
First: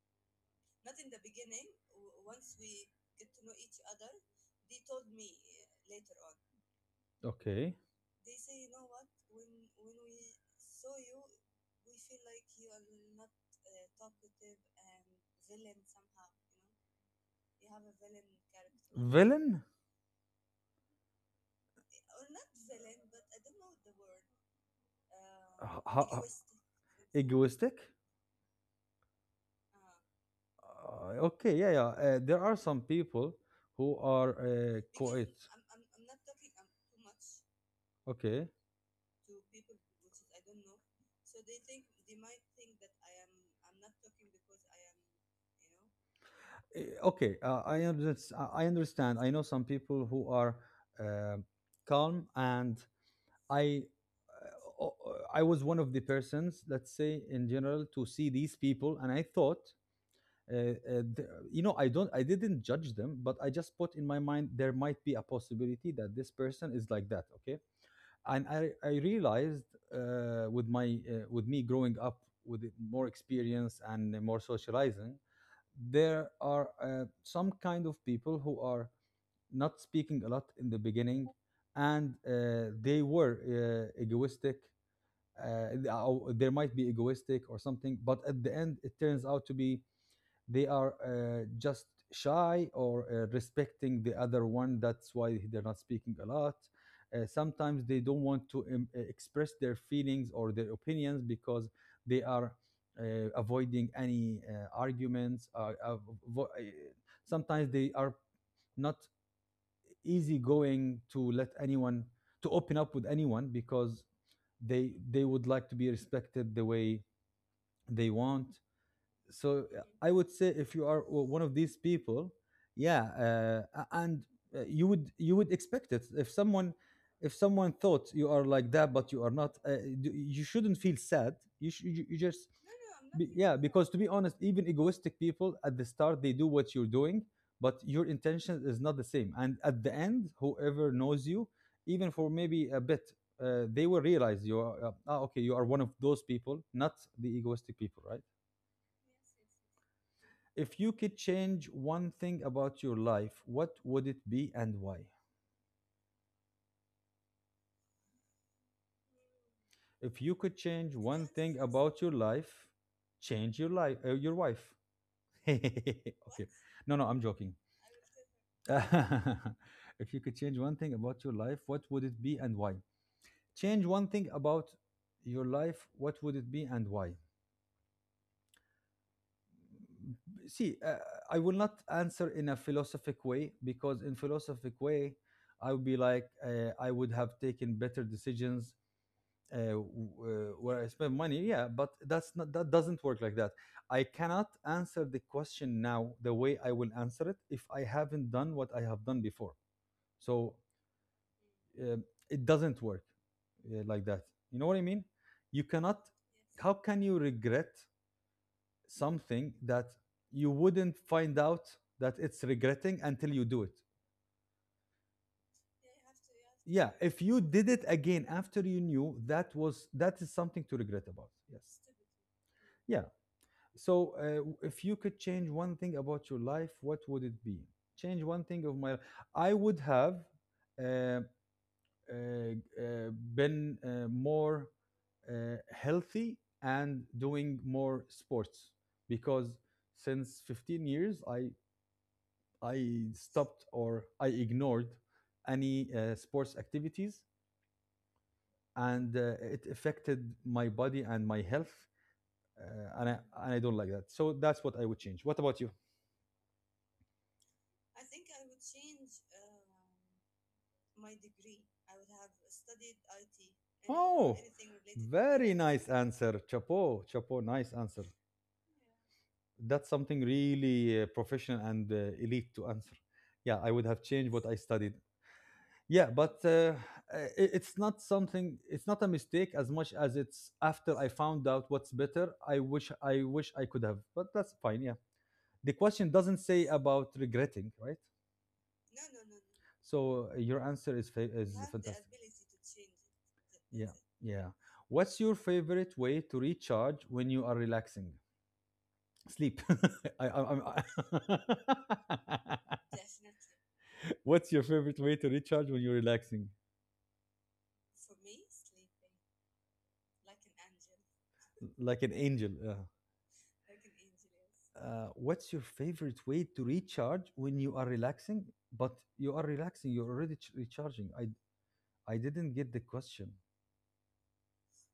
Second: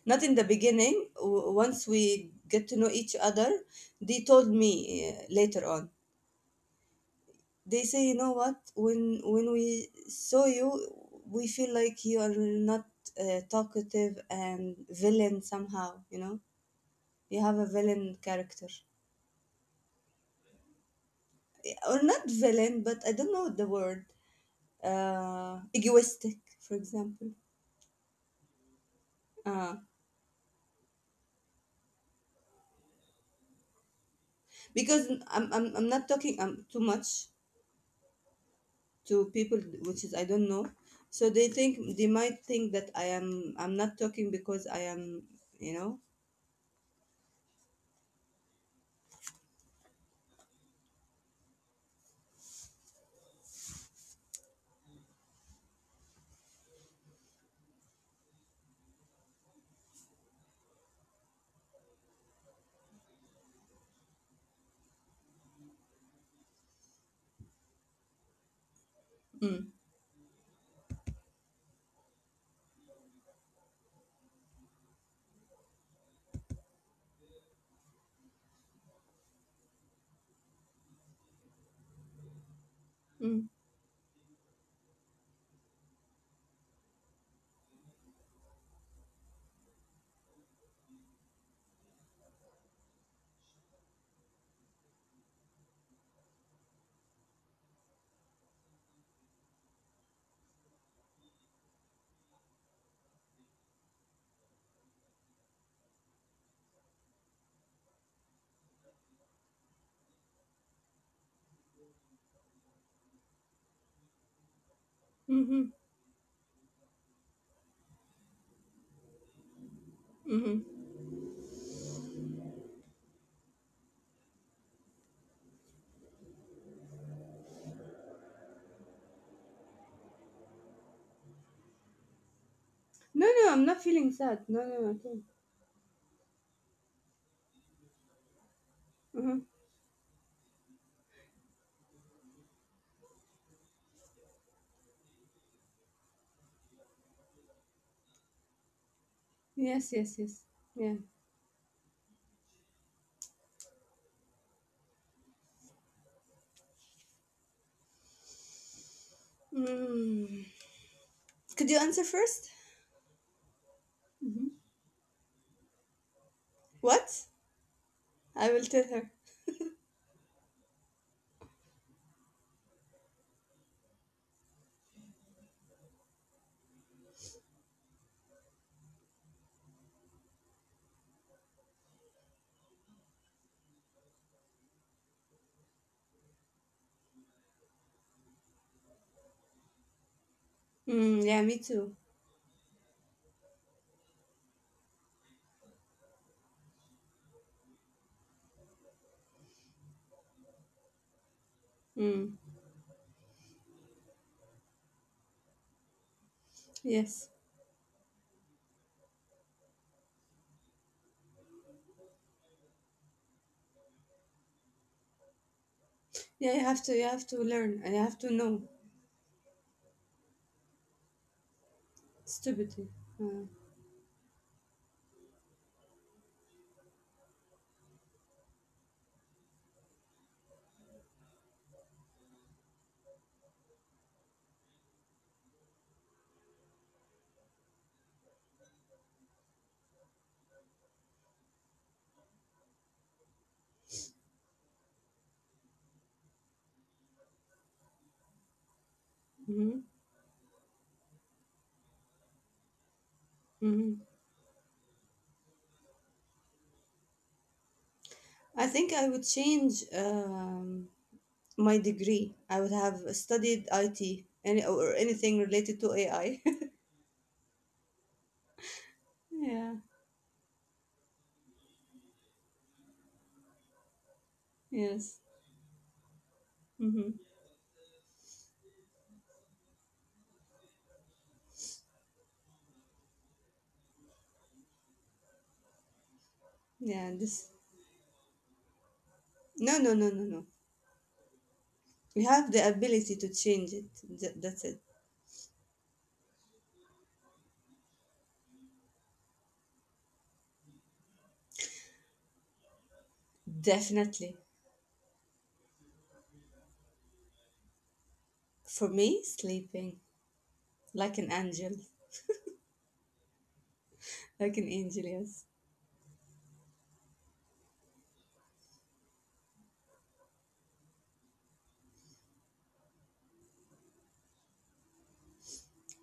Speaker 2: not in the beginning. W- once we get to know each other, they told me uh, later on
Speaker 1: Okay.
Speaker 2: they say you know what, when when we saw you we feel like you are not uh, talkative, and villain somehow, you know, you have a villain character.
Speaker 1: Villain?
Speaker 2: Or not villain, but I don't know the word, uh
Speaker 1: Ho- ho-
Speaker 2: egoistic, for example.
Speaker 1: Egoistic. Egoistic.
Speaker 2: uh
Speaker 1: Uh, okay, yeah, yeah, uh, there are some people who are, uh, again,
Speaker 2: because i'm
Speaker 1: quiet.
Speaker 2: i'm, I'm not talking um, too
Speaker 1: I'm,
Speaker 2: much
Speaker 1: okay.
Speaker 2: to people, which is I don't know. So they think, they might think that i am i'm not talking because I am, you know.
Speaker 1: Eh, okay, uh, i understand. i understand I know some people who are, uh, calm, and i uh, o- o- I was one of the persons, let's say, in general, to see these people, and I thought, uh, uh, th- you know, i don't i didn't judge them, but I just put in my mind there might be a possibility that this person is like that, okay. And i i
Speaker 2: Mm.
Speaker 1: realized, uh, with my uh, with me growing up, with more experience and more socializing, there are, uh, some kind of people who are not speaking a lot in the beginning, and, uh,
Speaker 2: Mm.
Speaker 1: they were, uh, egoistic, uh, th- or there might be egoistic or something, but at the end it turns out to be they are, uh, just shy, or uh, respecting the other one, that's why they're not speaking a lot. Uh, sometimes they don't want to, um, uh, express their feelings or their opinions, because they are, uh, avoiding any, uh, arguments, uh, avo- uh, sometimes they are not easygoing to let anyone, to open up with anyone, because
Speaker 2: Mm-hmm.
Speaker 1: they they would like to be respected the way they want. So,
Speaker 2: Mm-hmm.
Speaker 1: uh, I would say, if you are o- one of these people, yeah, uh, a- and, uh, you would you would expect it, if someone, if someone thought you are like that, but you are not, uh, d- you shouldn't feel sad, you, sh- you you
Speaker 2: No,
Speaker 1: just
Speaker 2: no, I'm not feeling
Speaker 1: be,
Speaker 2: sad.
Speaker 1: yeah,
Speaker 2: No, no,
Speaker 1: because
Speaker 2: no.
Speaker 1: to be
Speaker 2: Okay.
Speaker 1: honest, even egoistic people at the start they do what you're doing, but your
Speaker 2: Uh-huh.
Speaker 1: intention is not the same, and at the end, whoever knows you, even for maybe a bit, uh, they will realize you are, uh, ah, okay, you are one of those people, not the egoistic people, right?
Speaker 2: Yes, yes, yes. Yeah.
Speaker 1: If you could change one thing about your life, what would it be, and why?
Speaker 2: Mm.
Speaker 1: If you could
Speaker 2: Could you
Speaker 1: change
Speaker 2: answer
Speaker 1: one thing
Speaker 2: first?
Speaker 1: about your life,
Speaker 2: Mm-hmm.
Speaker 1: change your life, uh, your wife.
Speaker 2: What?
Speaker 1: Okay. No, no, I'm joking.
Speaker 2: I will tell her.
Speaker 1: If you could change one thing about your life, what would it be and why? Change one thing about your life, what would it be and why? See, uh, I will not answer in a philosophic way, because in philosophic way, I would be like, uh, I would have taken better decisions, uh, w- uh,
Speaker 2: Mm, yeah, me
Speaker 1: where I
Speaker 2: too.
Speaker 1: spend money. Yeah, but that's not, that doesn't work like that. I cannot answer the question now the way I will answer it if I haven't done what I have done before. So,
Speaker 2: Mm,
Speaker 1: um it doesn't work, uh, like that. You know what I mean? You cannot.
Speaker 2: yes.
Speaker 1: How can you regret something that you wouldn't find out that it's regretting until you do it?
Speaker 2: Yeah, you have to, you have to learn
Speaker 1: Yeah,
Speaker 2: and you
Speaker 1: if
Speaker 2: have to
Speaker 1: you
Speaker 2: know.
Speaker 1: did it again after you knew that was, that is something to regret about. Yes.
Speaker 2: Stupidity. Uh,
Speaker 1: Yeah. So, uh, if you could change one thing about your life, what would it be? Change one thing of my, I would have, uh, uh, uh, been, uh, more, uh, healthy and doing more sports, because since fifteen years, I I stopped, or I ignored any, uh, sports activities,
Speaker 2: mm-hmm.
Speaker 1: and, uh, it affected my body and my health, uh,
Speaker 2: Mm-hmm.
Speaker 1: and I, and I don't like that. So that's what I would change. What about you?
Speaker 2: I think I would change um, my degree. I would have studied I T, any, or
Speaker 1: Oh,
Speaker 2: anything related to A I.
Speaker 1: very nice answer. Chapo, chapo, nice answer.
Speaker 2: Yeah.
Speaker 1: That's something really, uh, professional, and, uh, elite to answer. Yeah, I would have
Speaker 2: Yes.
Speaker 1: changed what I studied. Yeah,
Speaker 2: Mm-hmm.
Speaker 1: but, uh, i- it's not something. It's not a mistake as much as it's after I found out what's better. I wish, I wish I could have, but that's fine. Yeah, the
Speaker 2: Yeah,
Speaker 1: question doesn't
Speaker 2: this.
Speaker 1: say about regretting, right?
Speaker 2: No, no, no, no, no.
Speaker 1: So, uh, your answer is
Speaker 2: You
Speaker 1: fa-
Speaker 2: have
Speaker 1: is
Speaker 2: the
Speaker 1: fantastic.
Speaker 2: ability to change it. Th- that's it.
Speaker 1: Yeah, yeah. What's your favorite way to recharge when you are relaxing? Sleep. I, I, I'm, I-
Speaker 2: Definitely.
Speaker 1: what's your favorite way to recharge when you're relaxing?
Speaker 2: For me, sleeping like an angel,
Speaker 1: Like an angel. Uh,
Speaker 2: like an angel. Yes,
Speaker 1: uh, what's your favorite way to recharge when you are relaxing? But you are relaxing. You're already ch- recharging. I I didn't get the question.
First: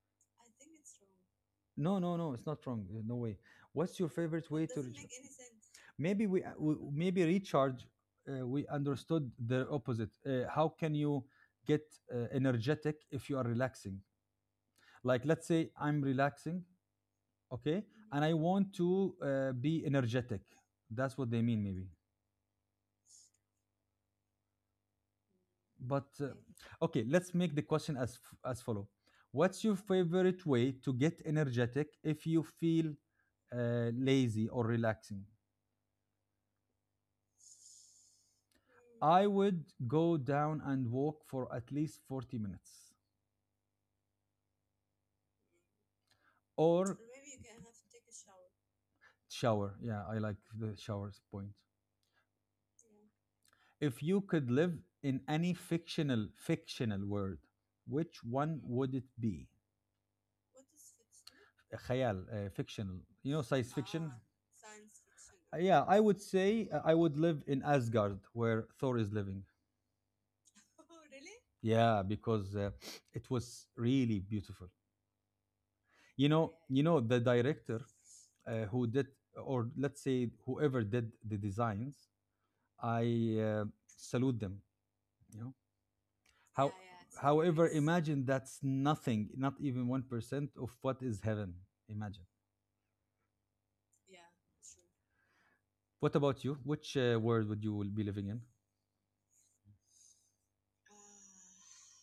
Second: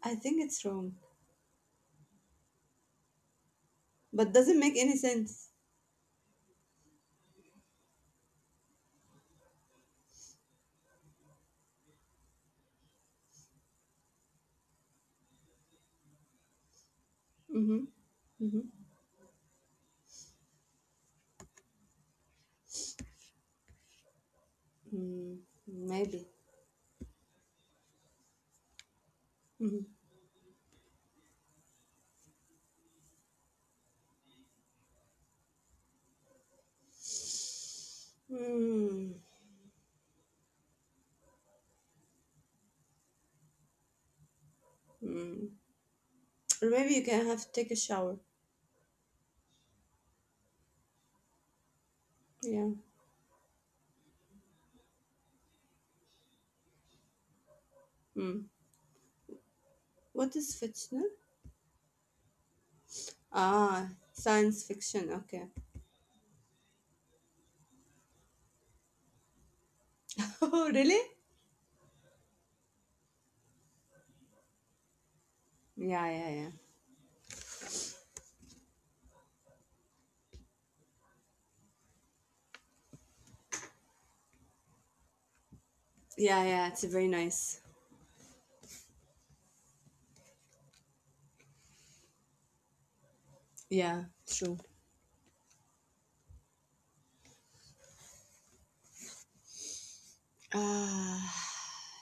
Speaker 2: I think it's wrong,
Speaker 1: No, no, no, it's not wrong. uh, No way. What's your
Speaker 2: but
Speaker 1: favorite
Speaker 2: doesn't
Speaker 1: way
Speaker 2: make
Speaker 1: to
Speaker 2: any
Speaker 1: recharge?
Speaker 2: sense.
Speaker 1: Maybe we, uh, we maybe recharge. Uh, we understood the opposite. Uh, how can you get, uh, energetic if you are relaxing? Like, let's say I'm relaxing,
Speaker 2: Mm-hmm.
Speaker 1: okay, and I
Speaker 2: Mm-hmm.
Speaker 1: want to, uh, be energetic. That's what they mean, maybe.
Speaker 2: Mm,
Speaker 1: But,
Speaker 2: maybe.
Speaker 1: uh, okay, let's make the question as f- as follow. What's your
Speaker 2: Mm-hmm.
Speaker 1: favorite way to get energetic if you feel, uh, lazy or relaxing?
Speaker 2: Mm,
Speaker 1: I would go down and walk for at least forty minutes,
Speaker 2: mm. Or
Speaker 1: or
Speaker 2: maybe
Speaker 1: Or
Speaker 2: you can have to take a shower.
Speaker 1: shower. shower. Yeah, I like the showers point.
Speaker 2: Yeah.
Speaker 1: If you could live in any fictional fictional world, which
Speaker 2: Mm.
Speaker 1: one would it be?
Speaker 2: What is fictional?
Speaker 1: خيال, uh, fictional. You know science
Speaker 2: Ah,
Speaker 1: fiction?
Speaker 2: science fiction. Okay.
Speaker 1: Uh, Yeah, I would say uh, I would live in Asgard where Thor is living.
Speaker 2: Oh, really?
Speaker 1: Yeah, because uh, it was really beautiful.
Speaker 2: Yeah,
Speaker 1: you
Speaker 2: yeah, yeah.
Speaker 1: know you know the director uh, who did, or let's say, whoever did the designs. I uh, salute them, you know
Speaker 2: Yeah, yeah.
Speaker 1: how,
Speaker 2: It's very nice.
Speaker 1: however, imagine that's nothing, not even one percent of what is heaven. Imagine.
Speaker 2: Yeah, true.
Speaker 1: What about you? Which uh, world would you will be living in?
Speaker 2: Ah.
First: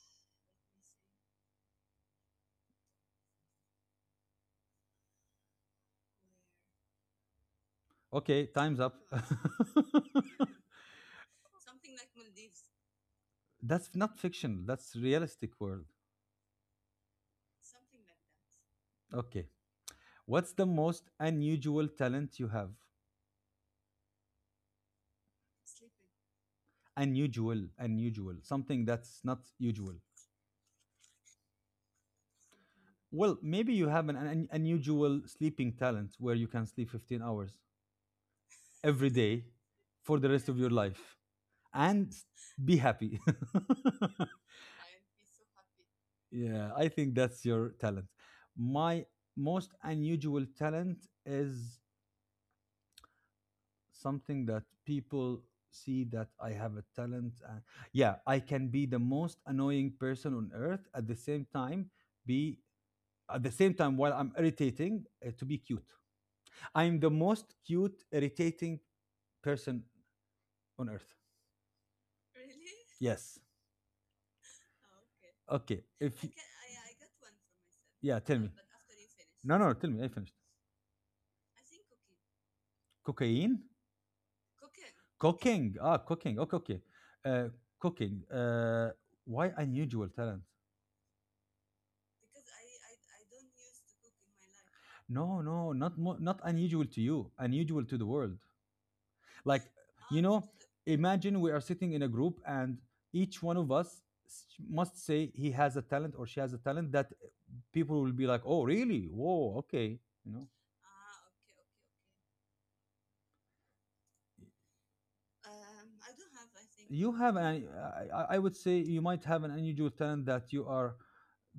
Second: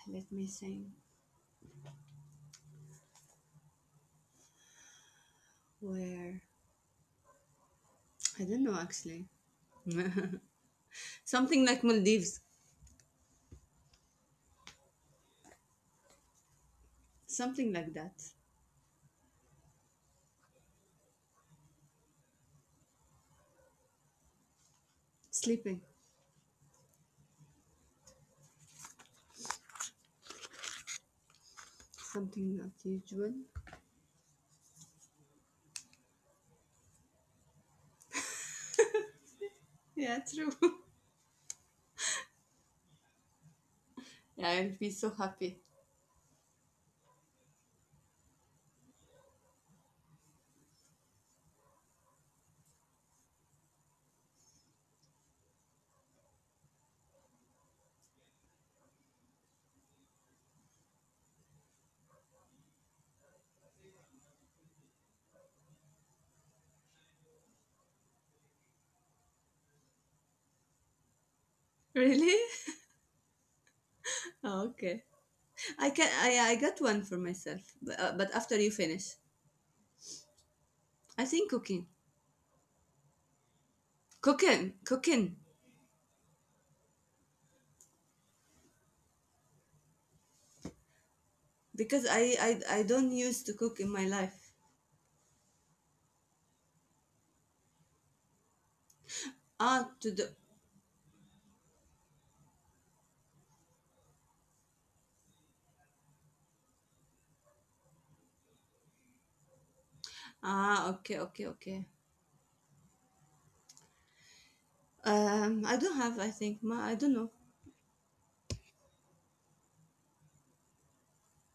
Speaker 2: Let me think. Where? I
Speaker 1: Okay,
Speaker 2: don't know
Speaker 1: time's up.
Speaker 2: actually. Something like Maldives.
Speaker 1: That's not fiction, that's realistic world.
Speaker 2: Something like that.
Speaker 1: Okay, what's the most unusual talent you have?
Speaker 2: Sleeping.
Speaker 1: Unusual unusual something that's not usual.
Speaker 2: Something not
Speaker 1: Well,
Speaker 2: usual.
Speaker 1: maybe you have an, an unusual sleeping talent where you can sleep fifteen hours every day for
Speaker 2: Yeah,
Speaker 1: the rest
Speaker 2: true.
Speaker 1: of your life and s- be happy.
Speaker 2: Yeah, I'll be so happy.
Speaker 1: Yeah, I think that's your talent. My most unusual talent is something that people see that I have a talent. Uh, yeah, I can be the most annoying person on earth. At the same time, be, at the same time while I'm irritating, uh, to be cute. I'm the most cute, irritating person on earth.
Speaker 2: Really?
Speaker 1: Yes.
Speaker 2: Oh, okay.
Speaker 1: Okay.
Speaker 2: I can.
Speaker 1: If y-
Speaker 2: I I got one for myself. But, uh,
Speaker 1: Yeah,
Speaker 2: but
Speaker 1: tell me.
Speaker 2: after you finish,
Speaker 1: No, no, tell me. I finished.
Speaker 2: I think cooking,
Speaker 1: Cocaine,
Speaker 2: cooking, cooking.
Speaker 1: cooking. Ah, cooking. Okay, okay. Uh, cooking. Uh, why unusual talent?
Speaker 2: Because I I I don't used to cook in my life.
Speaker 1: No, no, not mo- not unusual to you. Unusual to the world. Like,
Speaker 2: Ah, to
Speaker 1: you
Speaker 2: do.
Speaker 1: know, imagine we are sitting in a group and each one of us s- must say he has a talent or she has a talent that people will be like, oh, really? Whoa, okay. You know,
Speaker 2: Ah, okay, okay, okay. Um, I don't have. I think. Ma, I
Speaker 1: you
Speaker 2: don't know.
Speaker 1: have an, I, I I would say you might have an unusual talent that you are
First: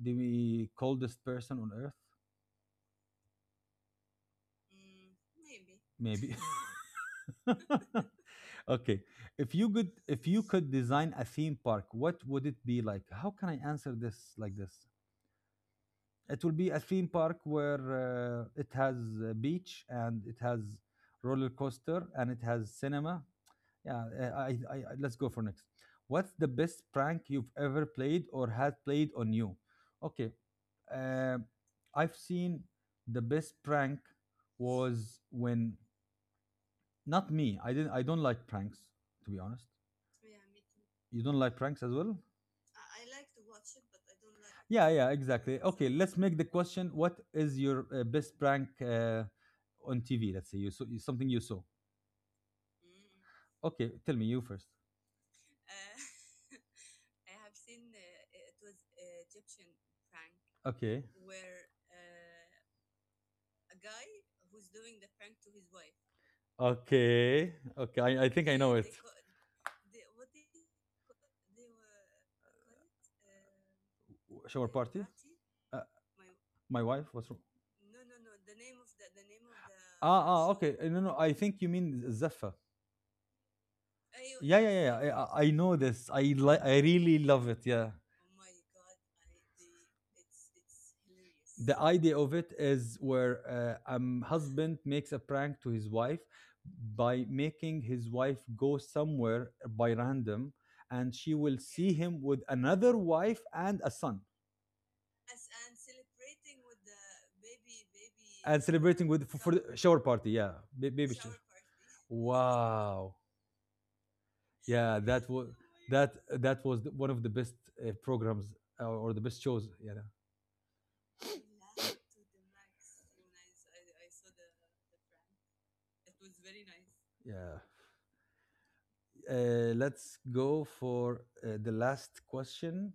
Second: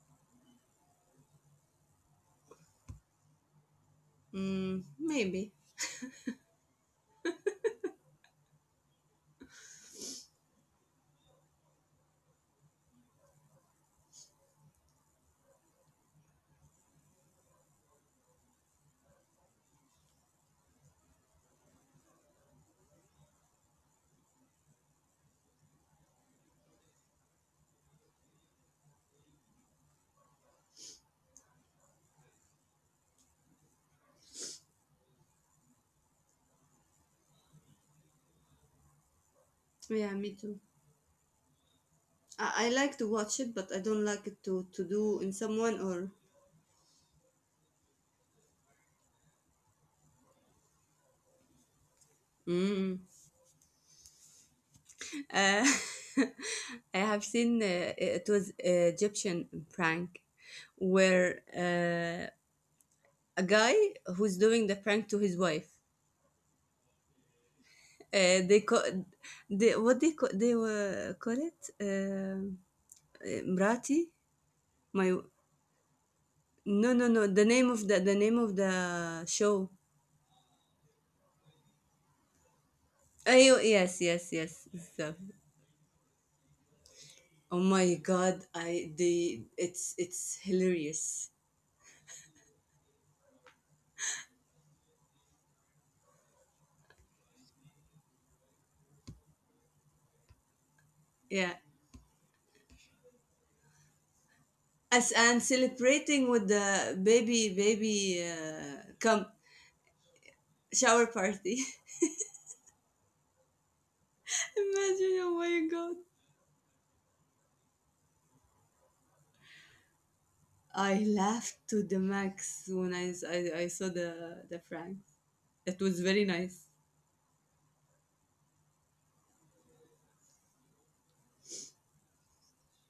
Speaker 1: the coldest person on earth,
Speaker 2: Mm, maybe.
Speaker 1: maybe. Okay. If you could, if you could design a theme park, what would it be like? How can I answer this like this? It will be a theme park where uh, it has a beach and it has roller coaster and it has cinema. Yeah, uh, I, I, I- let's go for next. What's the best prank you've ever played or had played on you? Okay, uh, I've seen the best prank was when, not me. I didn't. I don't like pranks, to be honest.
Speaker 2: Yeah, me too.
Speaker 1: You don't like pranks as well.
Speaker 2: I, I like to watch it, but I don't like it to, to
Speaker 1: Yeah, yeah,
Speaker 2: do in
Speaker 1: exactly.
Speaker 2: someone
Speaker 1: Okay,
Speaker 2: or.
Speaker 1: let's make the question: what is your uh, best prank uh, on T V? Let's say you saw something you saw.
Speaker 2: Mm.
Speaker 1: Okay, tell me you first.
Speaker 2: Uh, I have seen uh, it was Egyptian prank
Speaker 1: Okay,
Speaker 2: where uh, a guy who's doing the prank to his wife.
Speaker 1: okay, okay. I, I think I know
Speaker 2: Uh,
Speaker 1: it.
Speaker 2: they call they what they call they uh, call it uh,
Speaker 1: Shower
Speaker 2: Mrati.
Speaker 1: party. Uh,
Speaker 2: My
Speaker 1: my wife. What's wrong?
Speaker 2: no no no, the name of the the name of the
Speaker 1: Ah,
Speaker 2: show.
Speaker 1: ah, okay. Uh, no, no. I think you mean Zaffa.
Speaker 2: Oh, yes
Speaker 1: Yeah, yeah, yeah,
Speaker 2: yes
Speaker 1: yeah, I,
Speaker 2: yes.
Speaker 1: I I
Speaker 2: So
Speaker 1: know this. I li- I really love it. Yeah.
Speaker 2: oh my god, I the it's it's hilarious.
Speaker 1: The idea of it is where uh, a husband makes a prank to his wife by making his wife go somewhere by random and she will, okay,
Speaker 2: Yeah.
Speaker 1: see, okay, him with another wife and a son
Speaker 2: As and celebrating with the baby baby
Speaker 1: and
Speaker 2: uh,
Speaker 1: celebrating
Speaker 2: come
Speaker 1: with, for, for the shower party, yeah, ba-
Speaker 2: shower
Speaker 1: baby shower.
Speaker 2: party.
Speaker 1: Wow. Yeah,
Speaker 2: Imagine,
Speaker 1: that
Speaker 2: oh
Speaker 1: was,
Speaker 2: my god.
Speaker 1: that that was the- one of the best uh, programs uh, or the best shows, yeah,
Speaker 2: I laughed to the max when I, s- I, I saw the the prank. It was very nice.
Speaker 1: yeah. Uh, let's go for uh, the last question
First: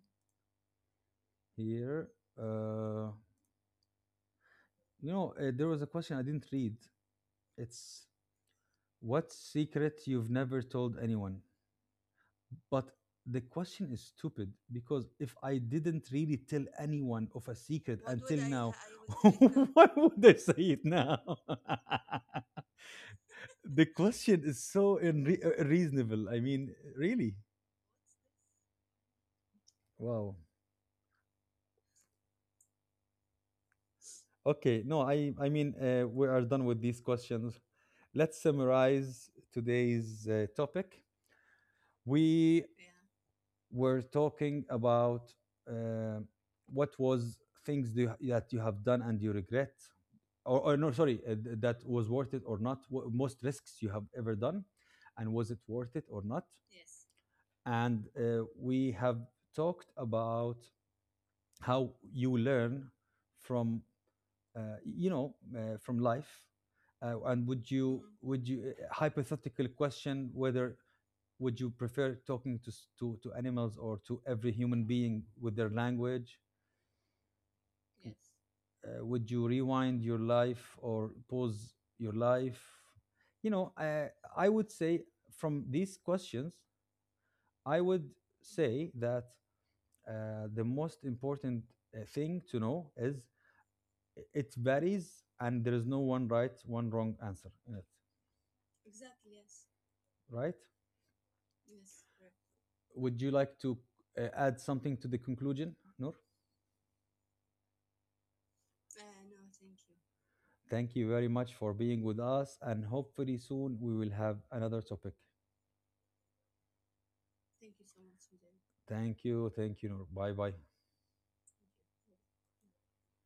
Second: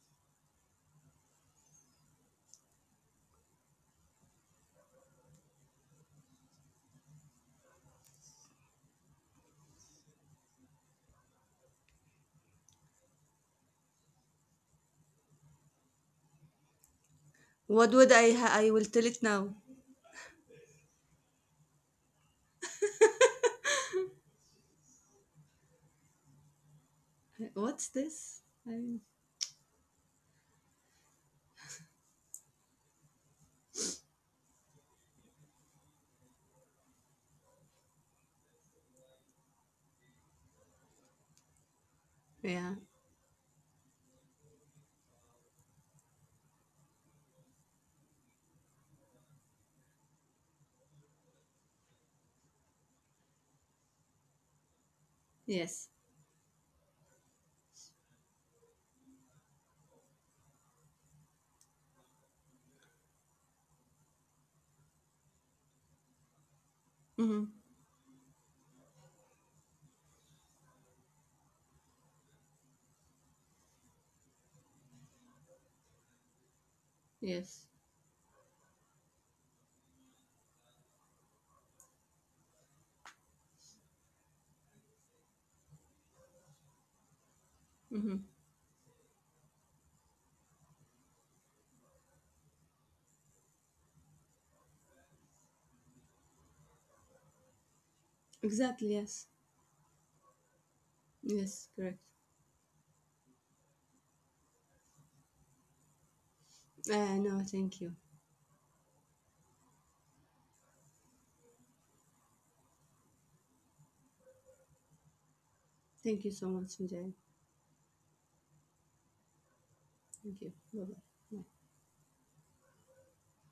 Speaker 1: here. Uh, you know, uh, there was a question I didn't read. It's: what secret you've never told anyone? But the question is stupid, because if I didn't really tell anyone of a
Speaker 2: What
Speaker 1: secret
Speaker 2: would I
Speaker 1: until
Speaker 2: ha- I
Speaker 1: now,
Speaker 2: will tell it now.
Speaker 1: why would I say it now? The question is so unre- uh, reasonable. I mean, really?
Speaker 2: What's this? I,
Speaker 1: Wow. Okay, no, I I mean uh, we are done with these questions. Let's summarize today's uh, topic. We
Speaker 2: yeah.
Speaker 1: were talking about uh, what was, things do you, that you have done and you regret, or, or no, sorry, uh, th- that was worth it or not. wh- Most risks you have ever done, and was it
Speaker 2: Yes.
Speaker 1: worth it or not? And uh, we have talked about how you learn from uh, you know, uh, from life, uh,
Speaker 2: Mm-hmm.
Speaker 1: and would you, would you, uh, hypothetical question, whether would you prefer talking to s- to, to animals or to every human being with their language,
Speaker 2: Yes.
Speaker 1: uh, would you rewind your life or pause your life. You know, I i would say from these questions i would
Speaker 2: Mm-hmm.
Speaker 1: say that uh, the most important uh, thing to know is, i- it varies and there is no one right, one wrong answer in it.
Speaker 2: Exactly. Yes.
Speaker 1: Right?
Speaker 2: Yes. Correct.
Speaker 1: Would you like to uh, add something to the conclusion, Noor?
Speaker 2: Uh, no, thank you.
Speaker 1: Thank you very much for being with us, and hopefully soon we will have another topic.
Speaker 2: Thank you so much, Sanjay.
Speaker 1: Thank you, thank you, Noor.
Speaker 2: Thank
Speaker 1: Bye
Speaker 2: you.
Speaker 1: bye.
Speaker 2: Bye-bye. Bye.